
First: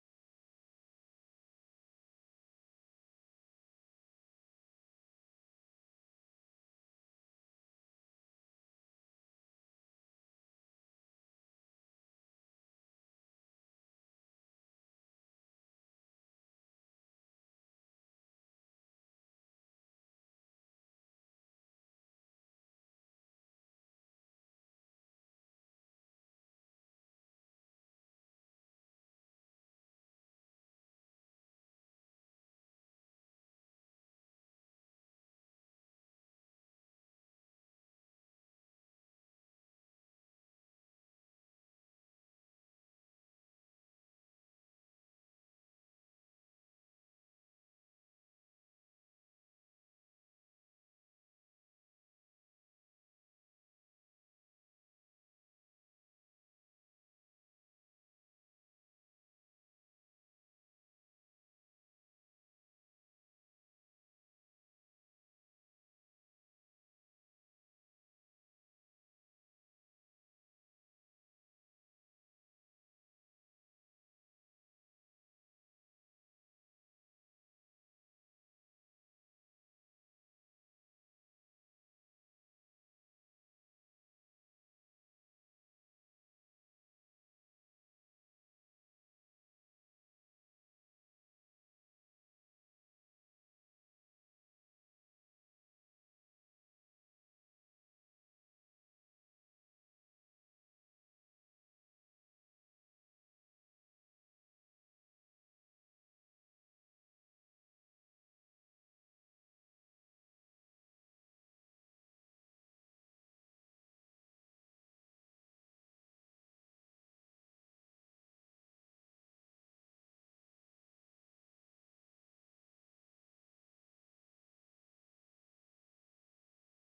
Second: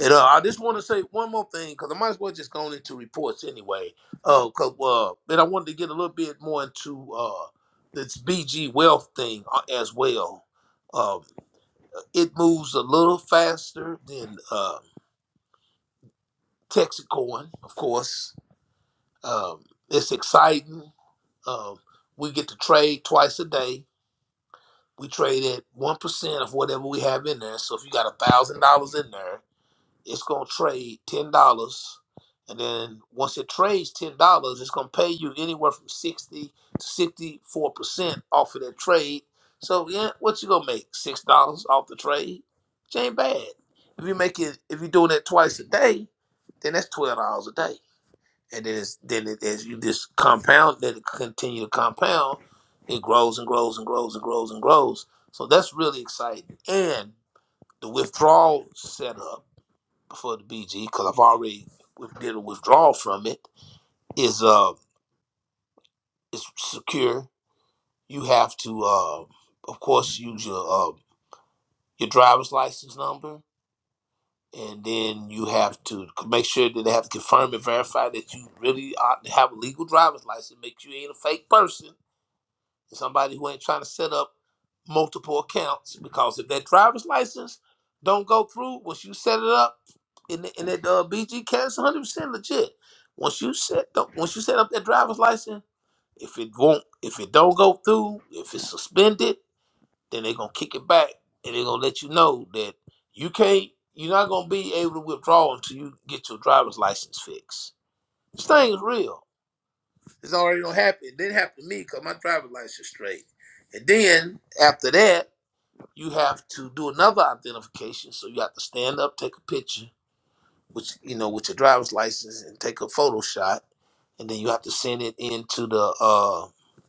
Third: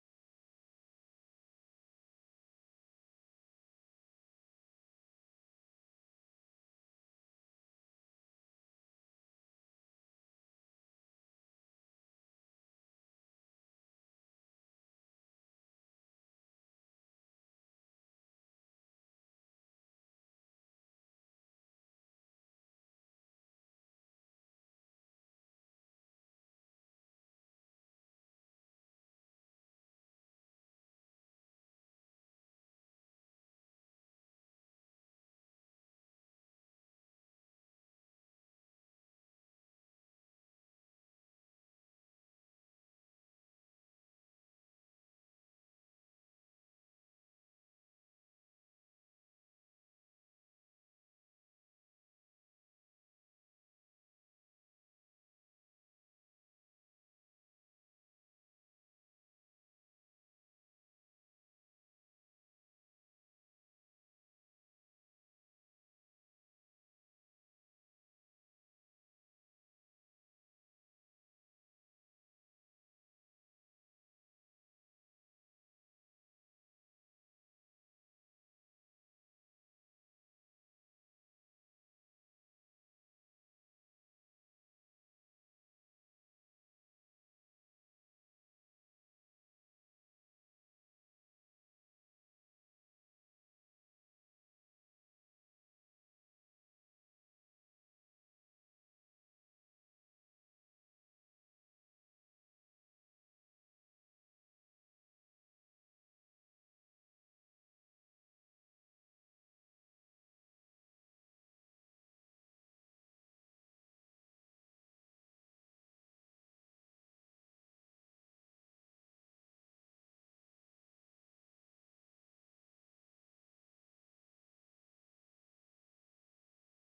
C: And uh, I just want to say one more thing because I might as well just go into reports anyway. Uh, cause uh, then I wanted to get a little bit more into uh this BG wealth thing uh, as well. Um, it moves a little faster than uh, Texacoin, of course. Um, it's exciting. Um, we get to trade twice a day. We trade at one percent of whatever we have in there. So if you got a thousand dollars in there it's gonna trade ten dollars, and then once it trades ten dollars, it's gonna pay you anywhere from sixty to sixty-four percent off of that trade. So yeah, what you gonna make six dollars off the trade? Which ain't bad. If you make it, if you're doing it twice a day, then that's twelve dollars a day. And then it's, then it, as you just compound, then it continue to compound, it grows and grows and grows and grows and grows. So that's really exciting. And the withdrawal setup for the BG because I've already did a withdrawal from it is uh is secure. You have to uh of course use your uh your driver's license number and then you have to make sure that they have to confirm and verify that you really are, have a legal driver's license. Make sure you ain't a fake person somebody who ain't trying to set up multiple accounts because if that driver's license don't go through once you set it up in the, in that uh, BG cast 100 percent legit. Once you set the, once you set up that driver's license, if it won't if it don't go through, if it's suspended, then they're gonna kick it back and they're gonna let you know that you can't you're not gonna be able to withdraw until you get your driver's license fixed. This thing is real. It's already gonna happen. It didn't happen to me because my driver's license is straight. And then after that, you have to do another identification. So you have to stand up, take a picture, which you know, with your driver's license, and take a photo shot, and then you have to send it in to the uh,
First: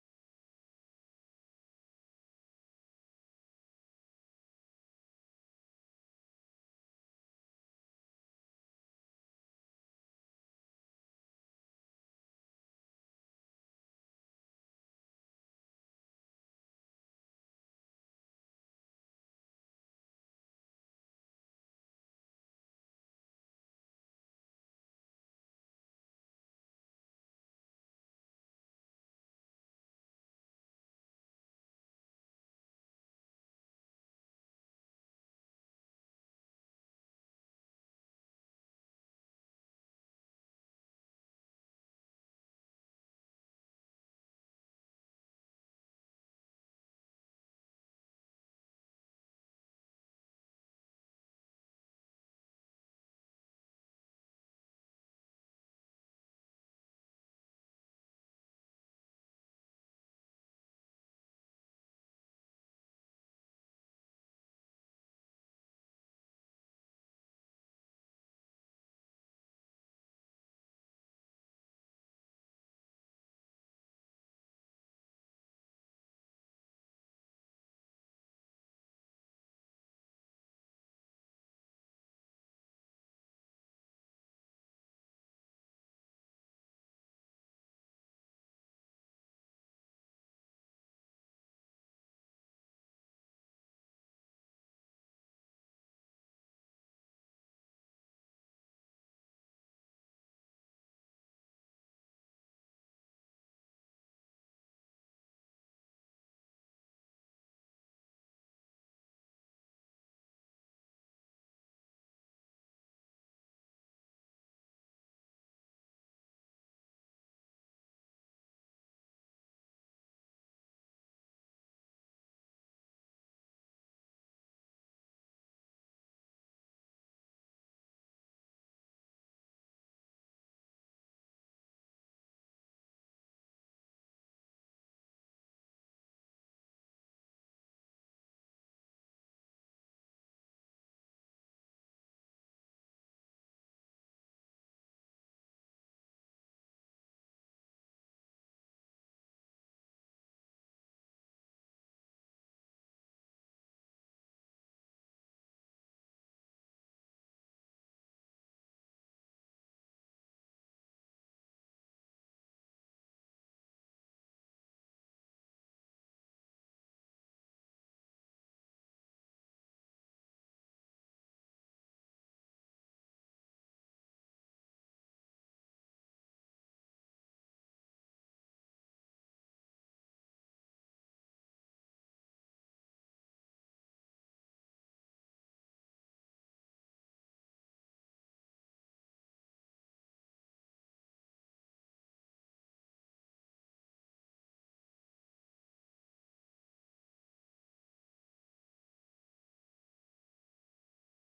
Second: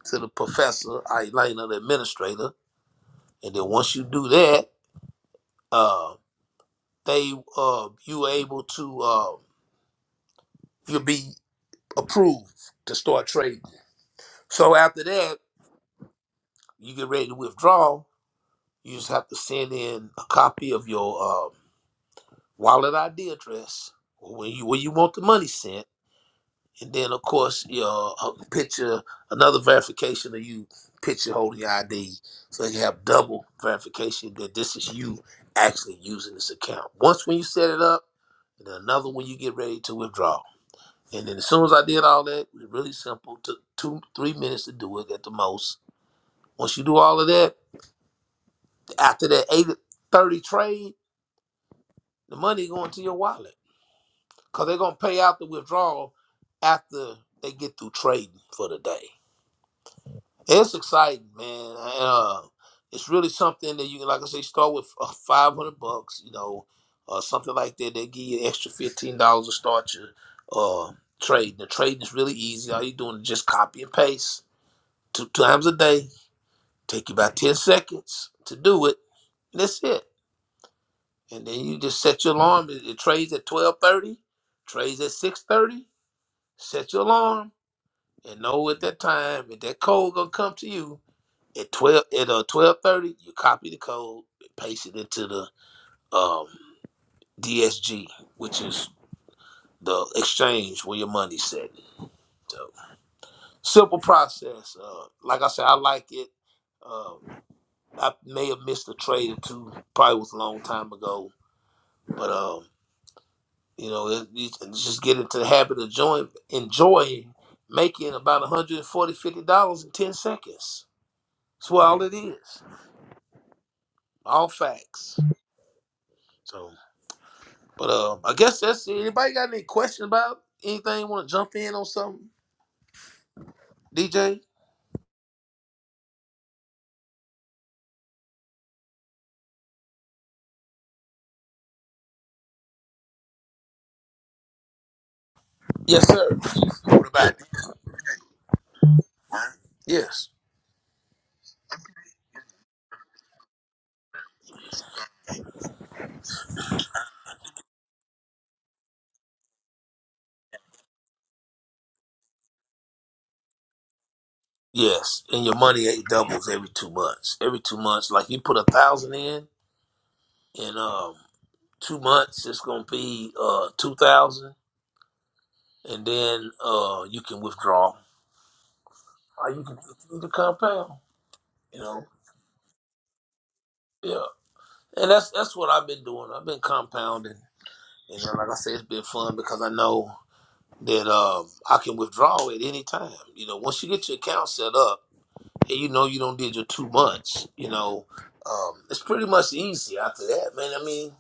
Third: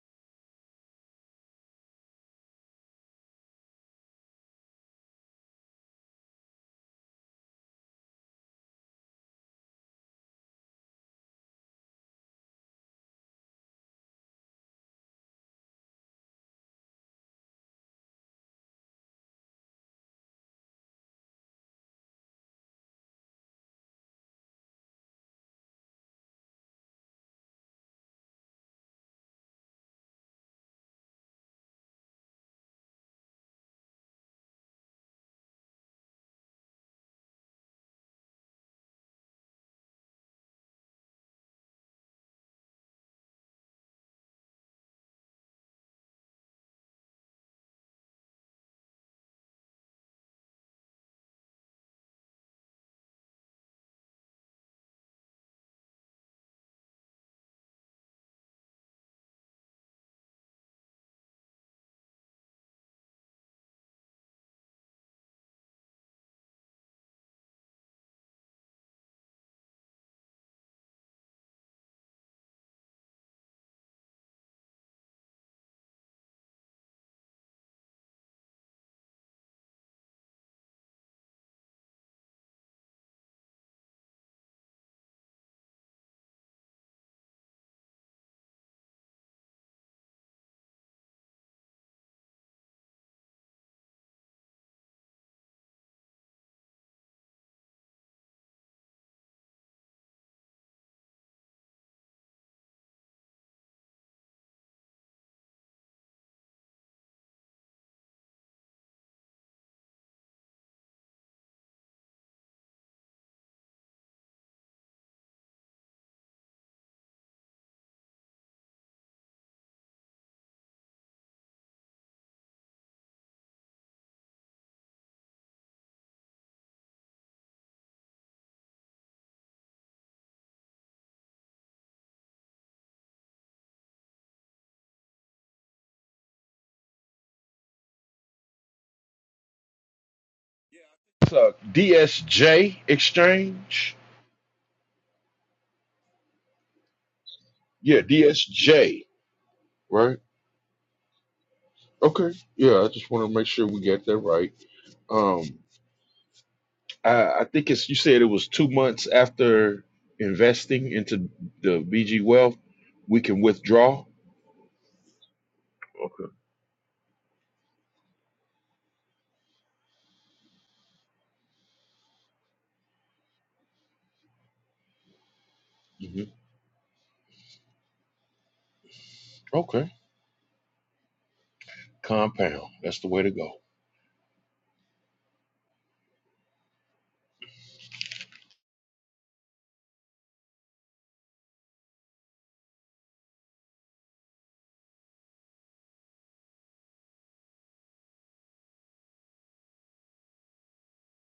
C: to the professor, I Elena, the administrator. And then once you do that, uh, they uh, you able to uh, you'll be approved to start trading. So after that, you get ready to withdraw You just have to send in a copy of your um, wallet ID address where you where you want the money sent, and then of course your uh, picture, another verification of you picture holding your ID, so you have double verification that this is you actually using this account. Once when you set it up, and then another when you get ready to withdraw. And then as soon as I did all that, it was really simple. Took two, three minutes to do it at the most. Once you do all of that, after that eight thirty trade The money going to your wallet because they're gonna pay out the withdrawal after they get through trading for the day. It's exciting, man. And, Uh, it's really something that you can, like I say, start with uh, five hundred bucks, you know, uh, something like that. They give you an extra fifteen dollars to start your uh, trade. The trading is really easy. All you're doing is just copy and paste two times a day. Take you about ten seconds to do it. And That's it. And then you just set your alarm. It, it trades at twelve thirty. Trades at six thirty set your alarm and know at that time if that code gonna come to you at twelve at uh twelve thirty, you copy the code, paste it into the um DSG, which is the exchange where your money's at. So simple process. Uh, like I said, I like it. Uh, I may have missed a trade or two, probably was a long time ago, but um, you know, it, you can just get into the habit of enjoying, enjoying making about 140 dollars fifty dollars in ten seconds That's what all it is. All facts. So, but um, I guess that's it. Anybody got any question about anything? Want to jump in on something, DJ?
A: It's a DSJ exchange.
C: Yes, sir. What about it?
A: Yeah, DSJ, right?
C: Yes.
A: Okay. Yeah, I just want to make sure we get that right. Um, I, I think it's you said it was two months after investing into the BG Wealth, we can withdraw.
C: Yes, and your money it
A: Okay.
C: doubles every two months. Every two months, like you put a thousand in, in um two months it's gonna be uh two thousand, and
A: hmm
C: then uh you can withdraw. Or you can
A: Okay.
C: you can compound. You know,
A: Compound. That's the way to go.
C: yeah. And that's that's what I've been doing. I've been compounding. And then, like I said, it's been fun because I know that um, I can withdraw at any time. You know, once you get your account set up and you know you don't did your two months, you know, um, it's pretty much easy after that, man. I mean,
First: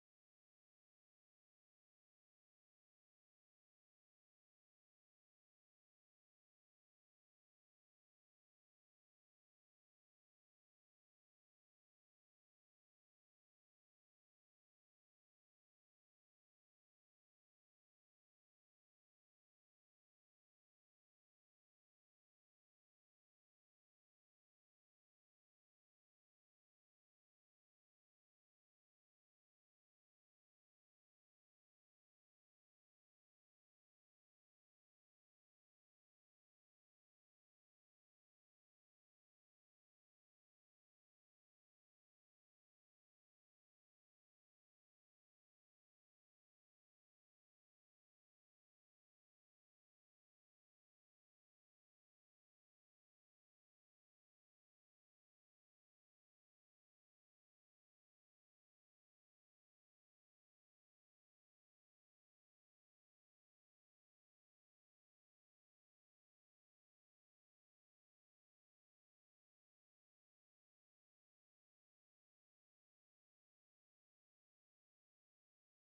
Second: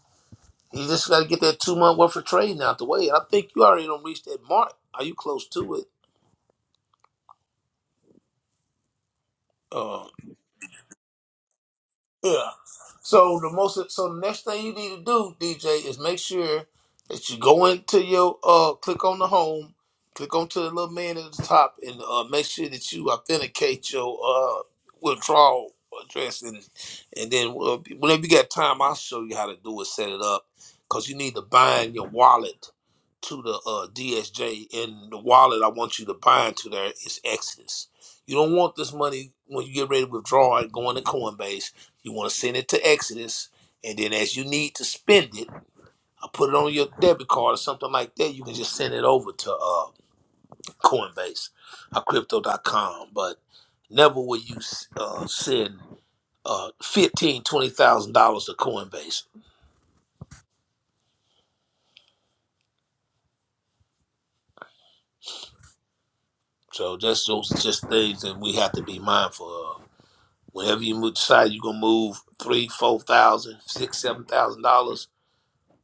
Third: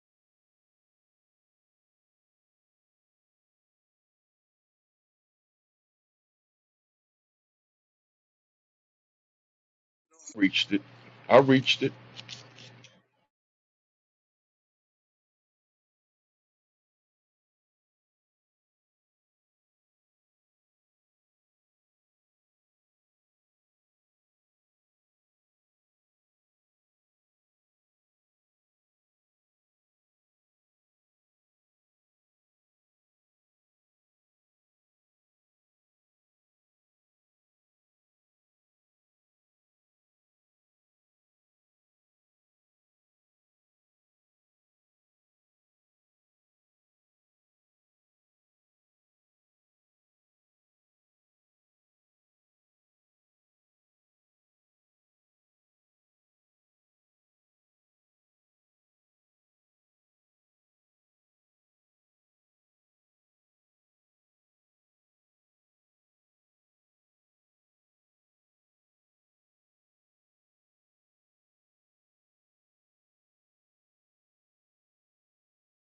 C: you just got to get that two month worth of trading out the way. And I think you already don't reach that mark. Are you close to it? Um,
A: Reached it. I reached it,
C: Yeah. So the most so the next thing you need to do, DJ, is make sure that you go into your uh click on the home, click onto the little man at the top and uh make sure that you authenticate your uh withdrawal address and and then uh, whenever you got time I'll show you how to do it, set it up. Cause you need to bind your wallet to the uh DSJ and the wallet I want you to bind to there is Exodus. You don't want this money when you get ready to withdraw it going to Coinbase you want to send it to Exodus, and then as you need to spend it, I put it on your debit card or something like that. You can just send it over to uh, Coinbase or Crypto.com. But never will you uh, send uh, fifteen, twenty thousand dollars to Coinbase. So that's those are just things that we have to be mindful of. Whenever you move, decide you're gonna move three, four thousand, six, seven thousand dollars,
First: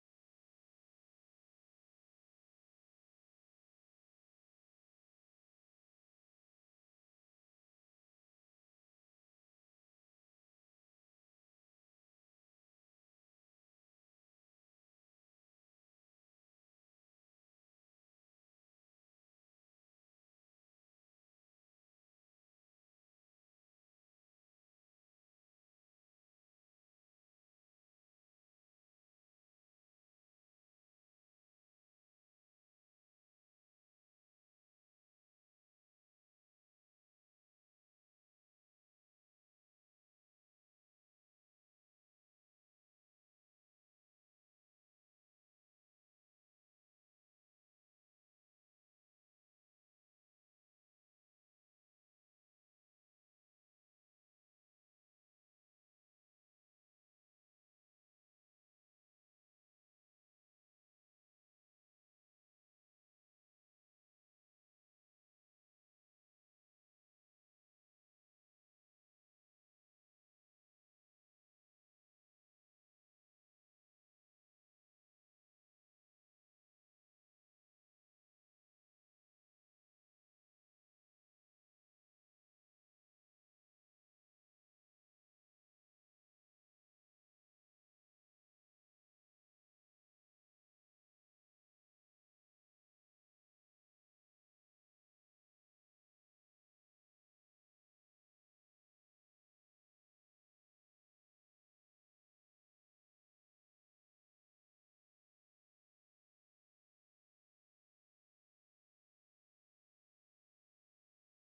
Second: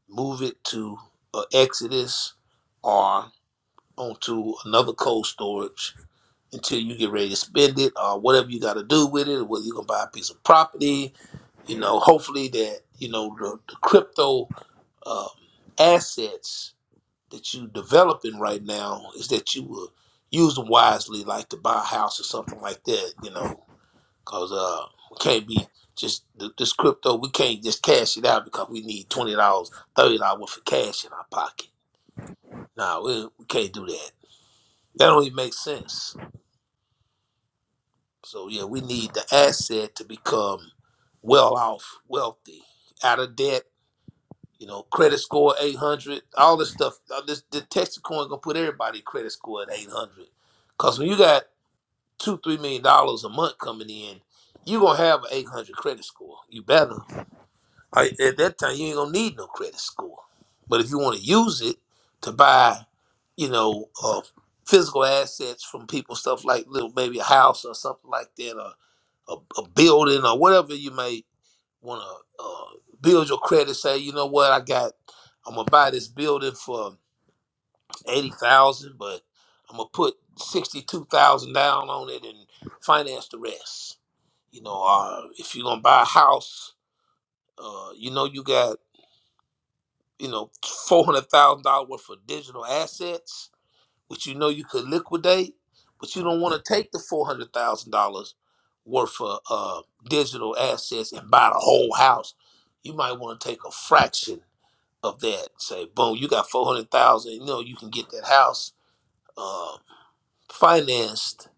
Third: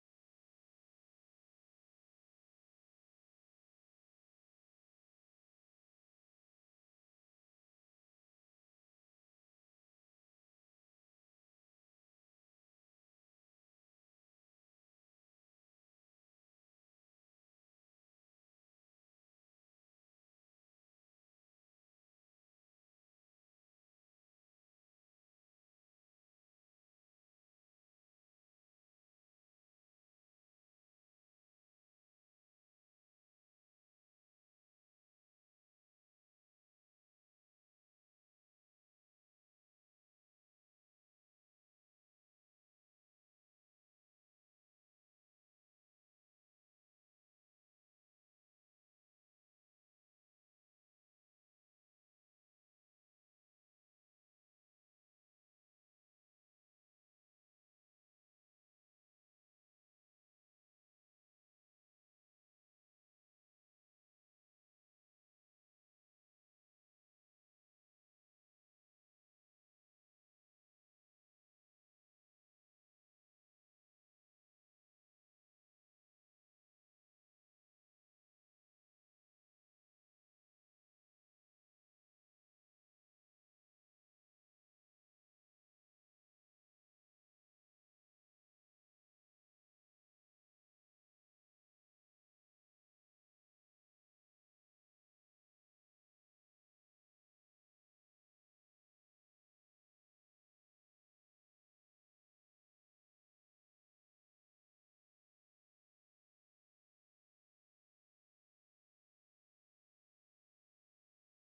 C: move it to uh, Exodus or onto another cold storage until you get ready to spend it or whatever you got to do with it, whether you're going to buy a piece of property. You know, hopefully that, you know, the, the crypto um, assets that you developing right now is that you will use them wisely, like to buy a house or something like that, you know, because uh, we can't be just th- this crypto, we can't just cash it out because we need $20, dollars $30 worth of cash in our pocket. No, we, we can't do that. That don't even make sense So yeah, we need the asset to become well off, wealthy, out of debt. You know, credit score eight hundred, all this stuff. all This the Texas coin gonna put everybody credit score at eight hundred. Cause when you got two, three million dollars a month coming in, you gonna have an eight hundred credit score. You better. I, at that time, you ain't gonna need no credit score. But if you want to use it to buy, you know, uh, physical assets from people, stuff like little maybe a house or something like that, a, a building or whatever you may want to uh, build your credit. Say, you know what, I got, I'm gonna buy this building for eighty thousand, but I'm gonna put sixty-two thousand down on it and finance the rest. You know, uh, if you're gonna buy a house, uh, you know you got you know four hundred thousand dollars worth of digital assets which you know you could liquidate, but you don't want to take the four hundred thousand dollars worth of uh, digital assets and buy the whole house. You might want to take a fraction of that. Say, boom, you got four hundred thousand. You know you can get that house uh, financed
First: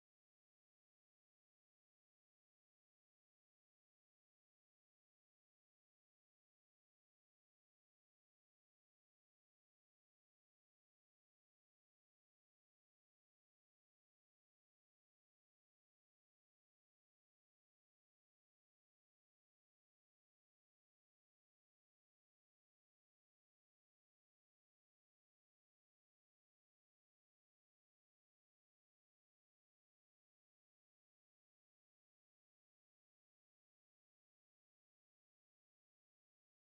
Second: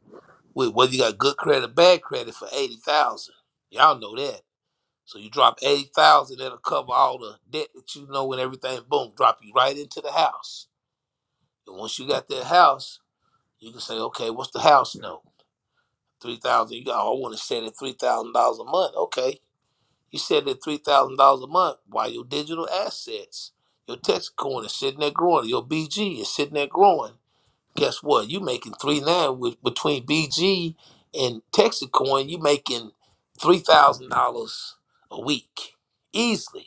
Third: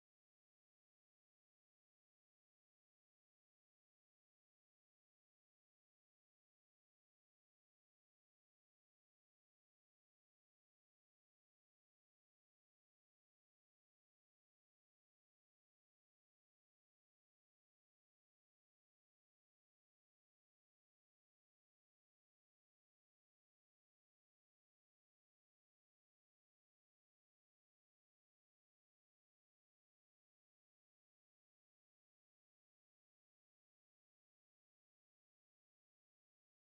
C: with whether you got good credit or bad credit for eighty thousand. Y'all know that. So you drop eighty thousand, that'll cover all the debt that you know and everything. Boom, drop you right into the house. And once you got that house you can say, okay, what's the house note? Three thousand. You got. Oh, I want to set it three thousand dollars a month. Okay, you set it three thousand dollars a month. Why your digital assets, your text coin is sitting there growing. Your BG is sitting there growing. Guess what? You making three nine with between BG and Texacoin. You making three thousand dollars a week easily.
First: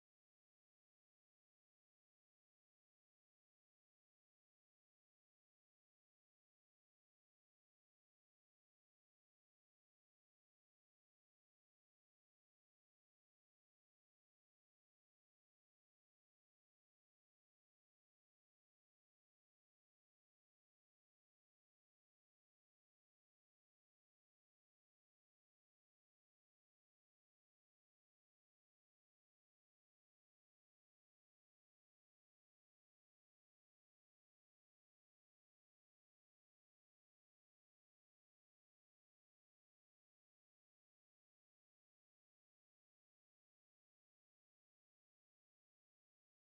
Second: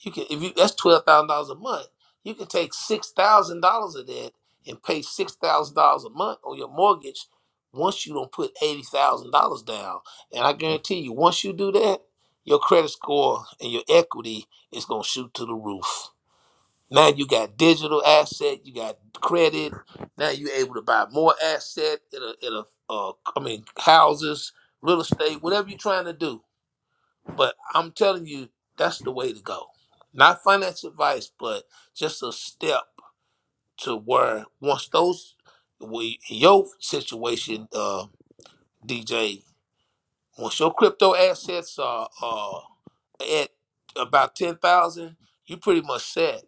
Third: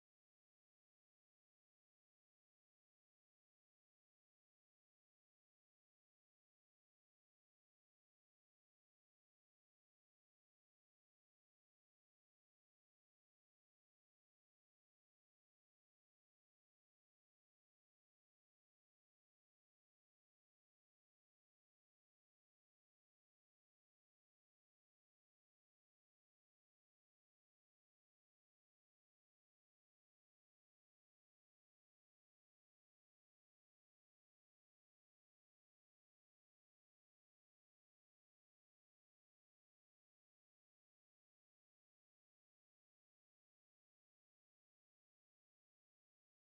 C: You can if you that's twelve thousand dollars a month. You can take six thousand dollars of that and pay six thousand dollars a month on your mortgage once you don't put eighty thousand dollars down. And I guarantee you, once you do that, your credit score and your equity is gonna shoot to the roof. Now you got digital asset, you got credit. Now you're able to buy more asset in a, in a uh, I mean houses, real estate, whatever you're trying to do but I'm telling you, that's the way to go. Not finance advice, but just a step to where once those, we, your situation, uh, DJ, once your crypto assets are uh, at about 10,000, you pretty much set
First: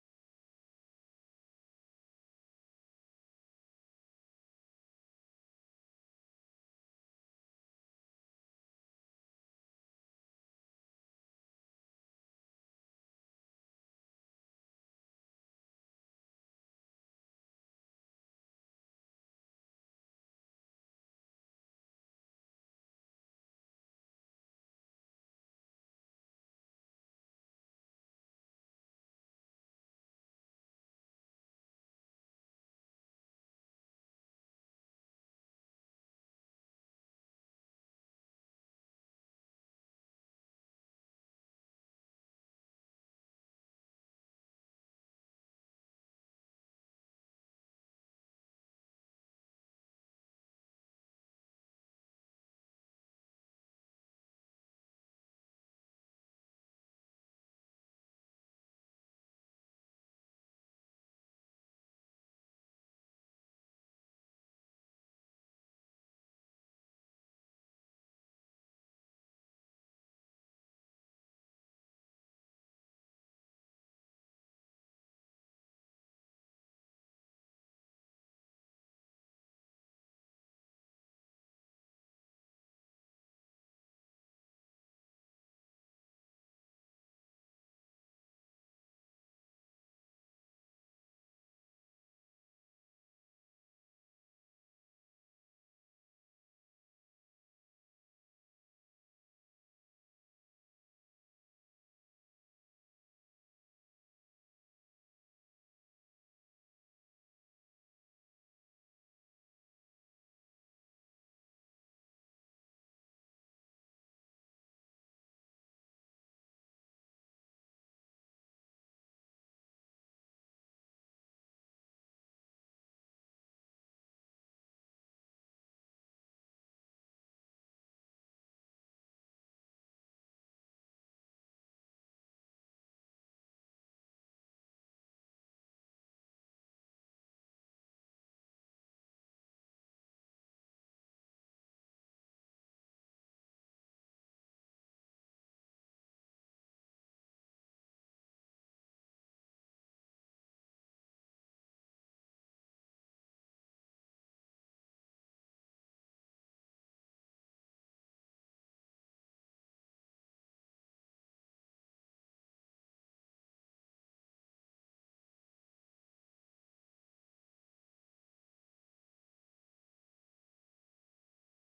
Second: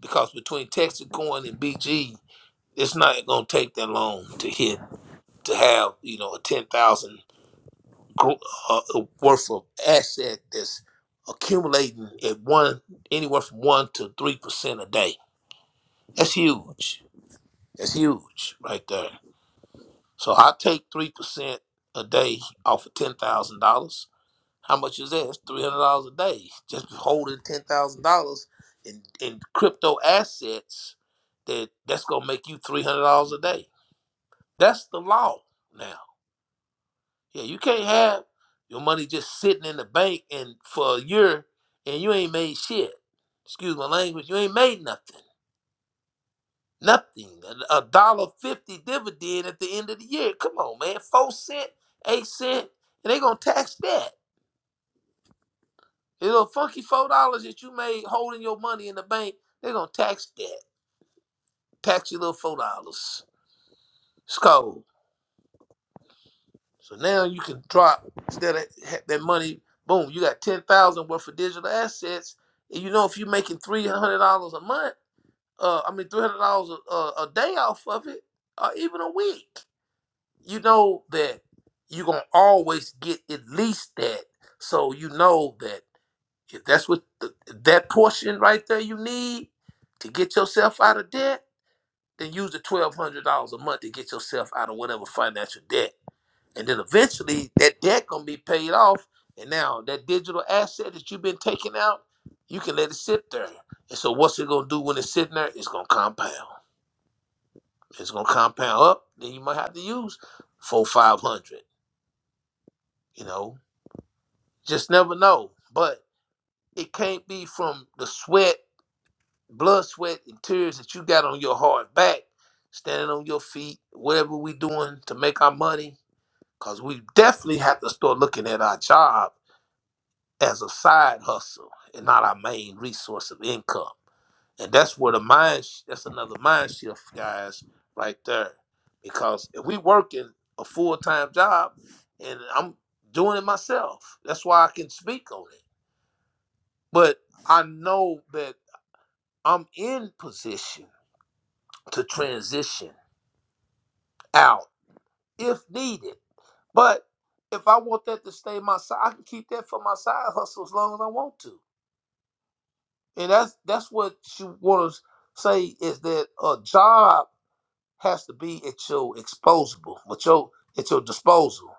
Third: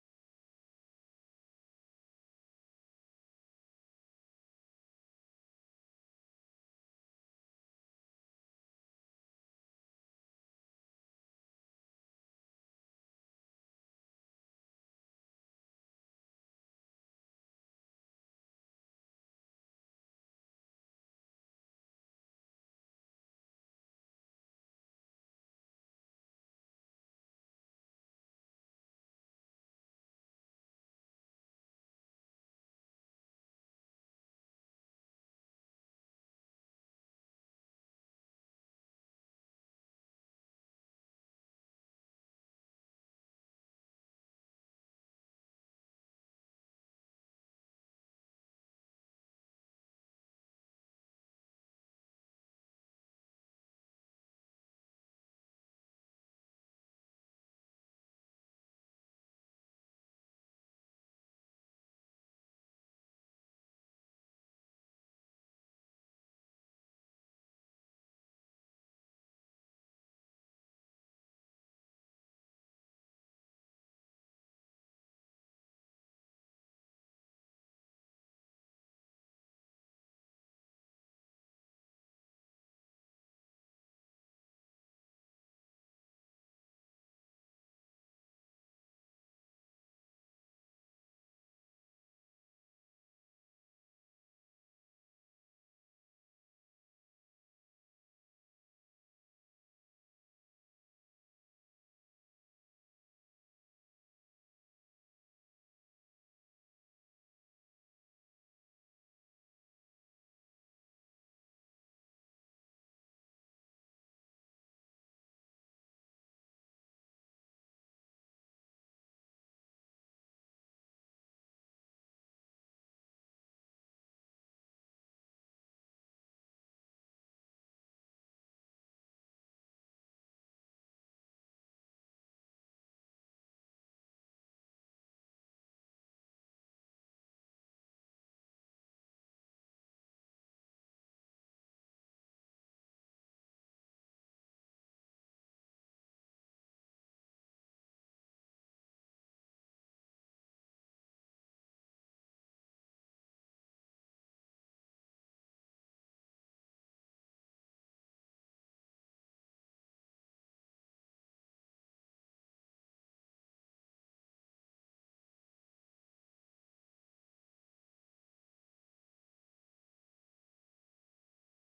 C: because between Texas Coin and BG, it's not going to take that long to hit, to have, you know, a 10000 gr- uh, uh, worth of asset that's accumulating at one anywhere from one to three percent a day. That's huge. That's huge right there. So I take three percent a day off of ten thousand dollars. How much is that? It's three hundred dollars a day. Just holding ten thousand dollars in in crypto assets that that's gonna make you three hundred dollars a day. That's the law now. Yeah, you can't have your money just sitting in the bank and for a year and you ain't made shit. Excuse my language. You ain't made nothing. Nothing. A a dollar fifty dividend at the end of the year. Come on, man. Four cent, eight cent, and they gonna tax that. You know, funky four dollars that you made holding your money in the bank, they gonna tax that. Tax your little four dollars. It's cold. So now you can drop instead of ha- that money, boom, you got ten thousand worth of digital assets. And you know if you're making three hundred dollars a month, uh, I mean three hundred dollars a, a a day off of it, or even a week, you know that you're gonna always get at least that. So you know that if that's what the, that portion right there you need to get yourself out of debt, then use the twelve hundred dollars a month to get yourself out of whatever financial debt and then eventually that debt gonna be paid off. And now that digital asset that you've been taking out, you can let it sit there. And so what's it gonna do when it's sitting there? It's gonna compound. It's gonna compound up. Then you might have to use four, five hundred. You know, just never know. But it can't be from the sweat, blood, sweat, and tears that you got on your hard back, standing on your feet, whatever we doing to make our money. Cause we definitely have to start looking at our job. as a side hustle and not our main resource of income. And that's where the mind sh- that's another mind shift, guys, right there. Because if we working a full time job and I'm doing it myself, that's why I can speak on it. But I know that I'm in position to transition out if needed. But if I want that to stay my side, I can keep that for my side hustle as long as I want to. and that's that's what she want to say is that a job has to be at your exposable, at your at your disposal.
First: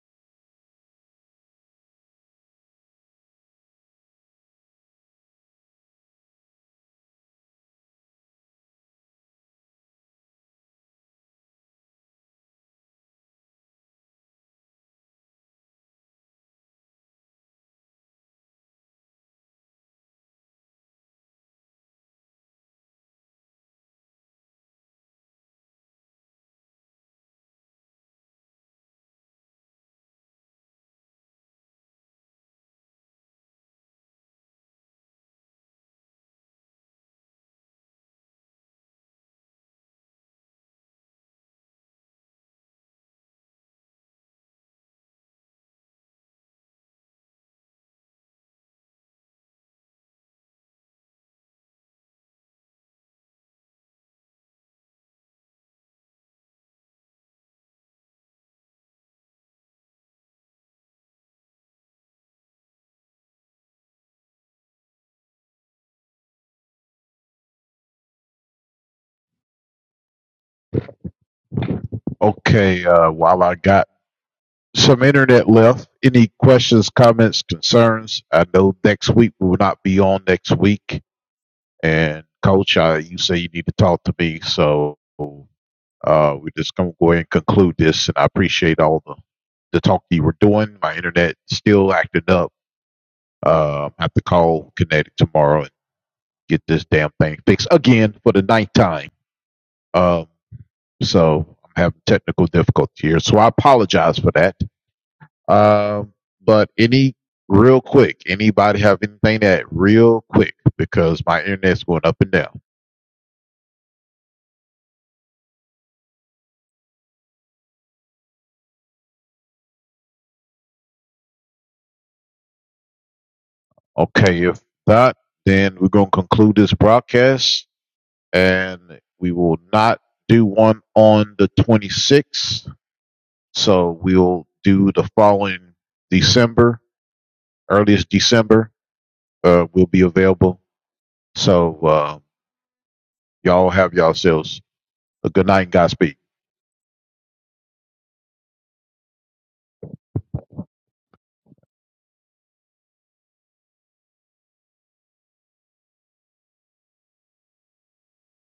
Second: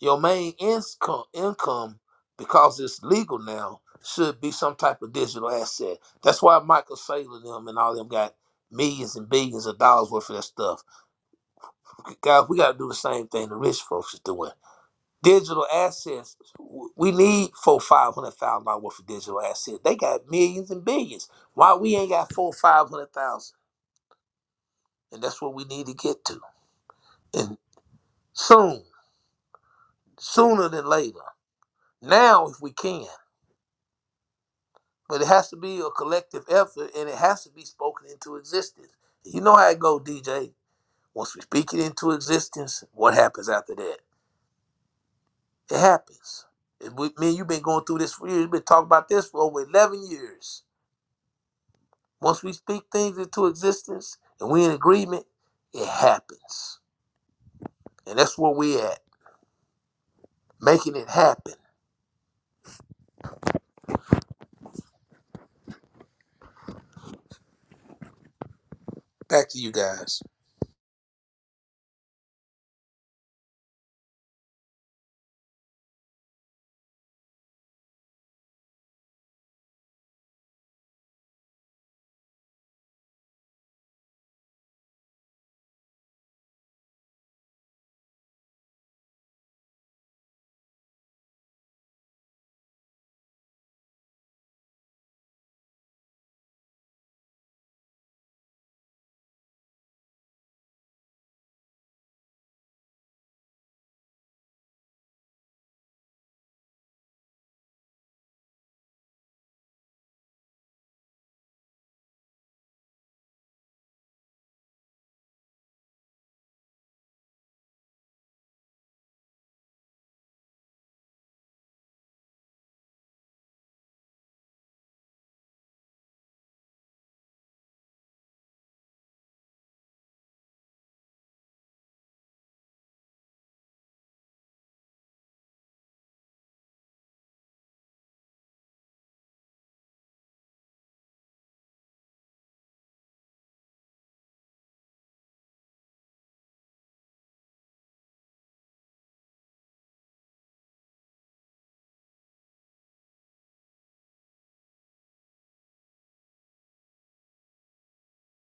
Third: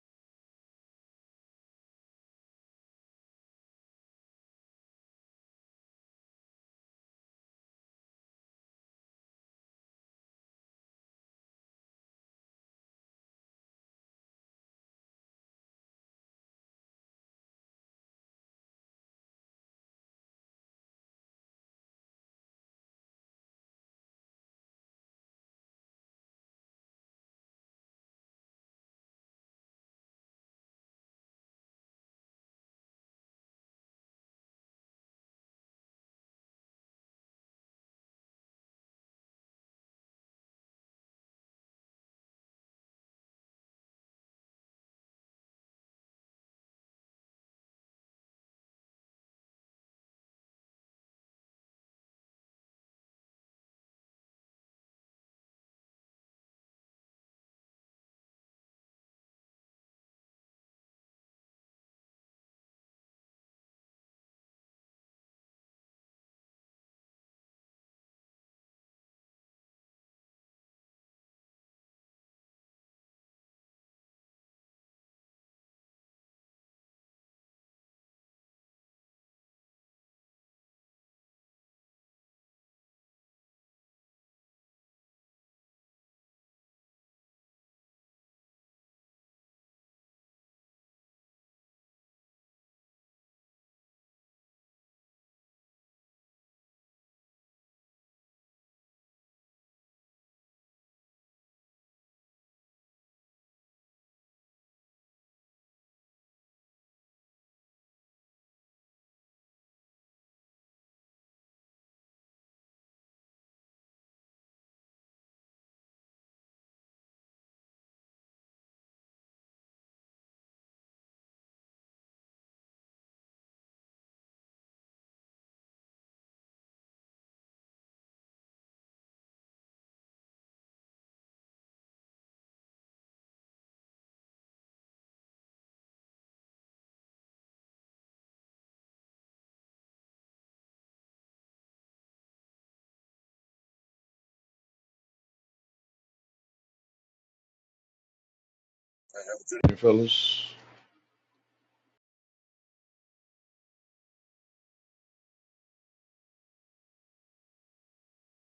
C: Your main income income, because it's legal now, should be some type of digital asset. That's why Michael Saylor and them and all them got millions and billions of dollars worth of that stuff. Guys, we got to do the same thing the rich folks is doing Digital assets. w- We need four, five hundred thousand dollars worth of digital assets. They got millions and billions. Why we ain't got four, five hundred thousand? And that's what we need to get to. And soon, sooner than later. Now, if we can. But it has to be a collective effort, and it has to be spoken into existence. You know how it go, DJ. Once we speak it into existence, what happens after that? It happens. And we, me you've been going through this for years. you have been talking about this for over 11 years. Once we speak things into existence and we in agreement, it happens. And that's where we at, making it happen. Back to you guys.
B: Okay, uh, while I got some internet left. Any questions, comments, concerns? I know next week we will not be on next week. And coach, I, you say you need to talk to me. So uh, we're just going to go ahead and conclude this. And I appreciate all the, the talk you were doing. My internet still acting up. Uh, I have to call Kinetic tomorrow and get this damn thing fixed again for the ninth time. Um, so I'm having technical difficulty here. So I apologize for that. Um, but any real quick, anybody have anything that real quick because my internet's going up and down. Okay, if not, then we're gonna conclude this broadcast and we will not do one on the 26th. So we'll do the following December, earliest December. Uh, will be available. So uh, y'all have yourselves a good night and Godspeed.
A: fellas.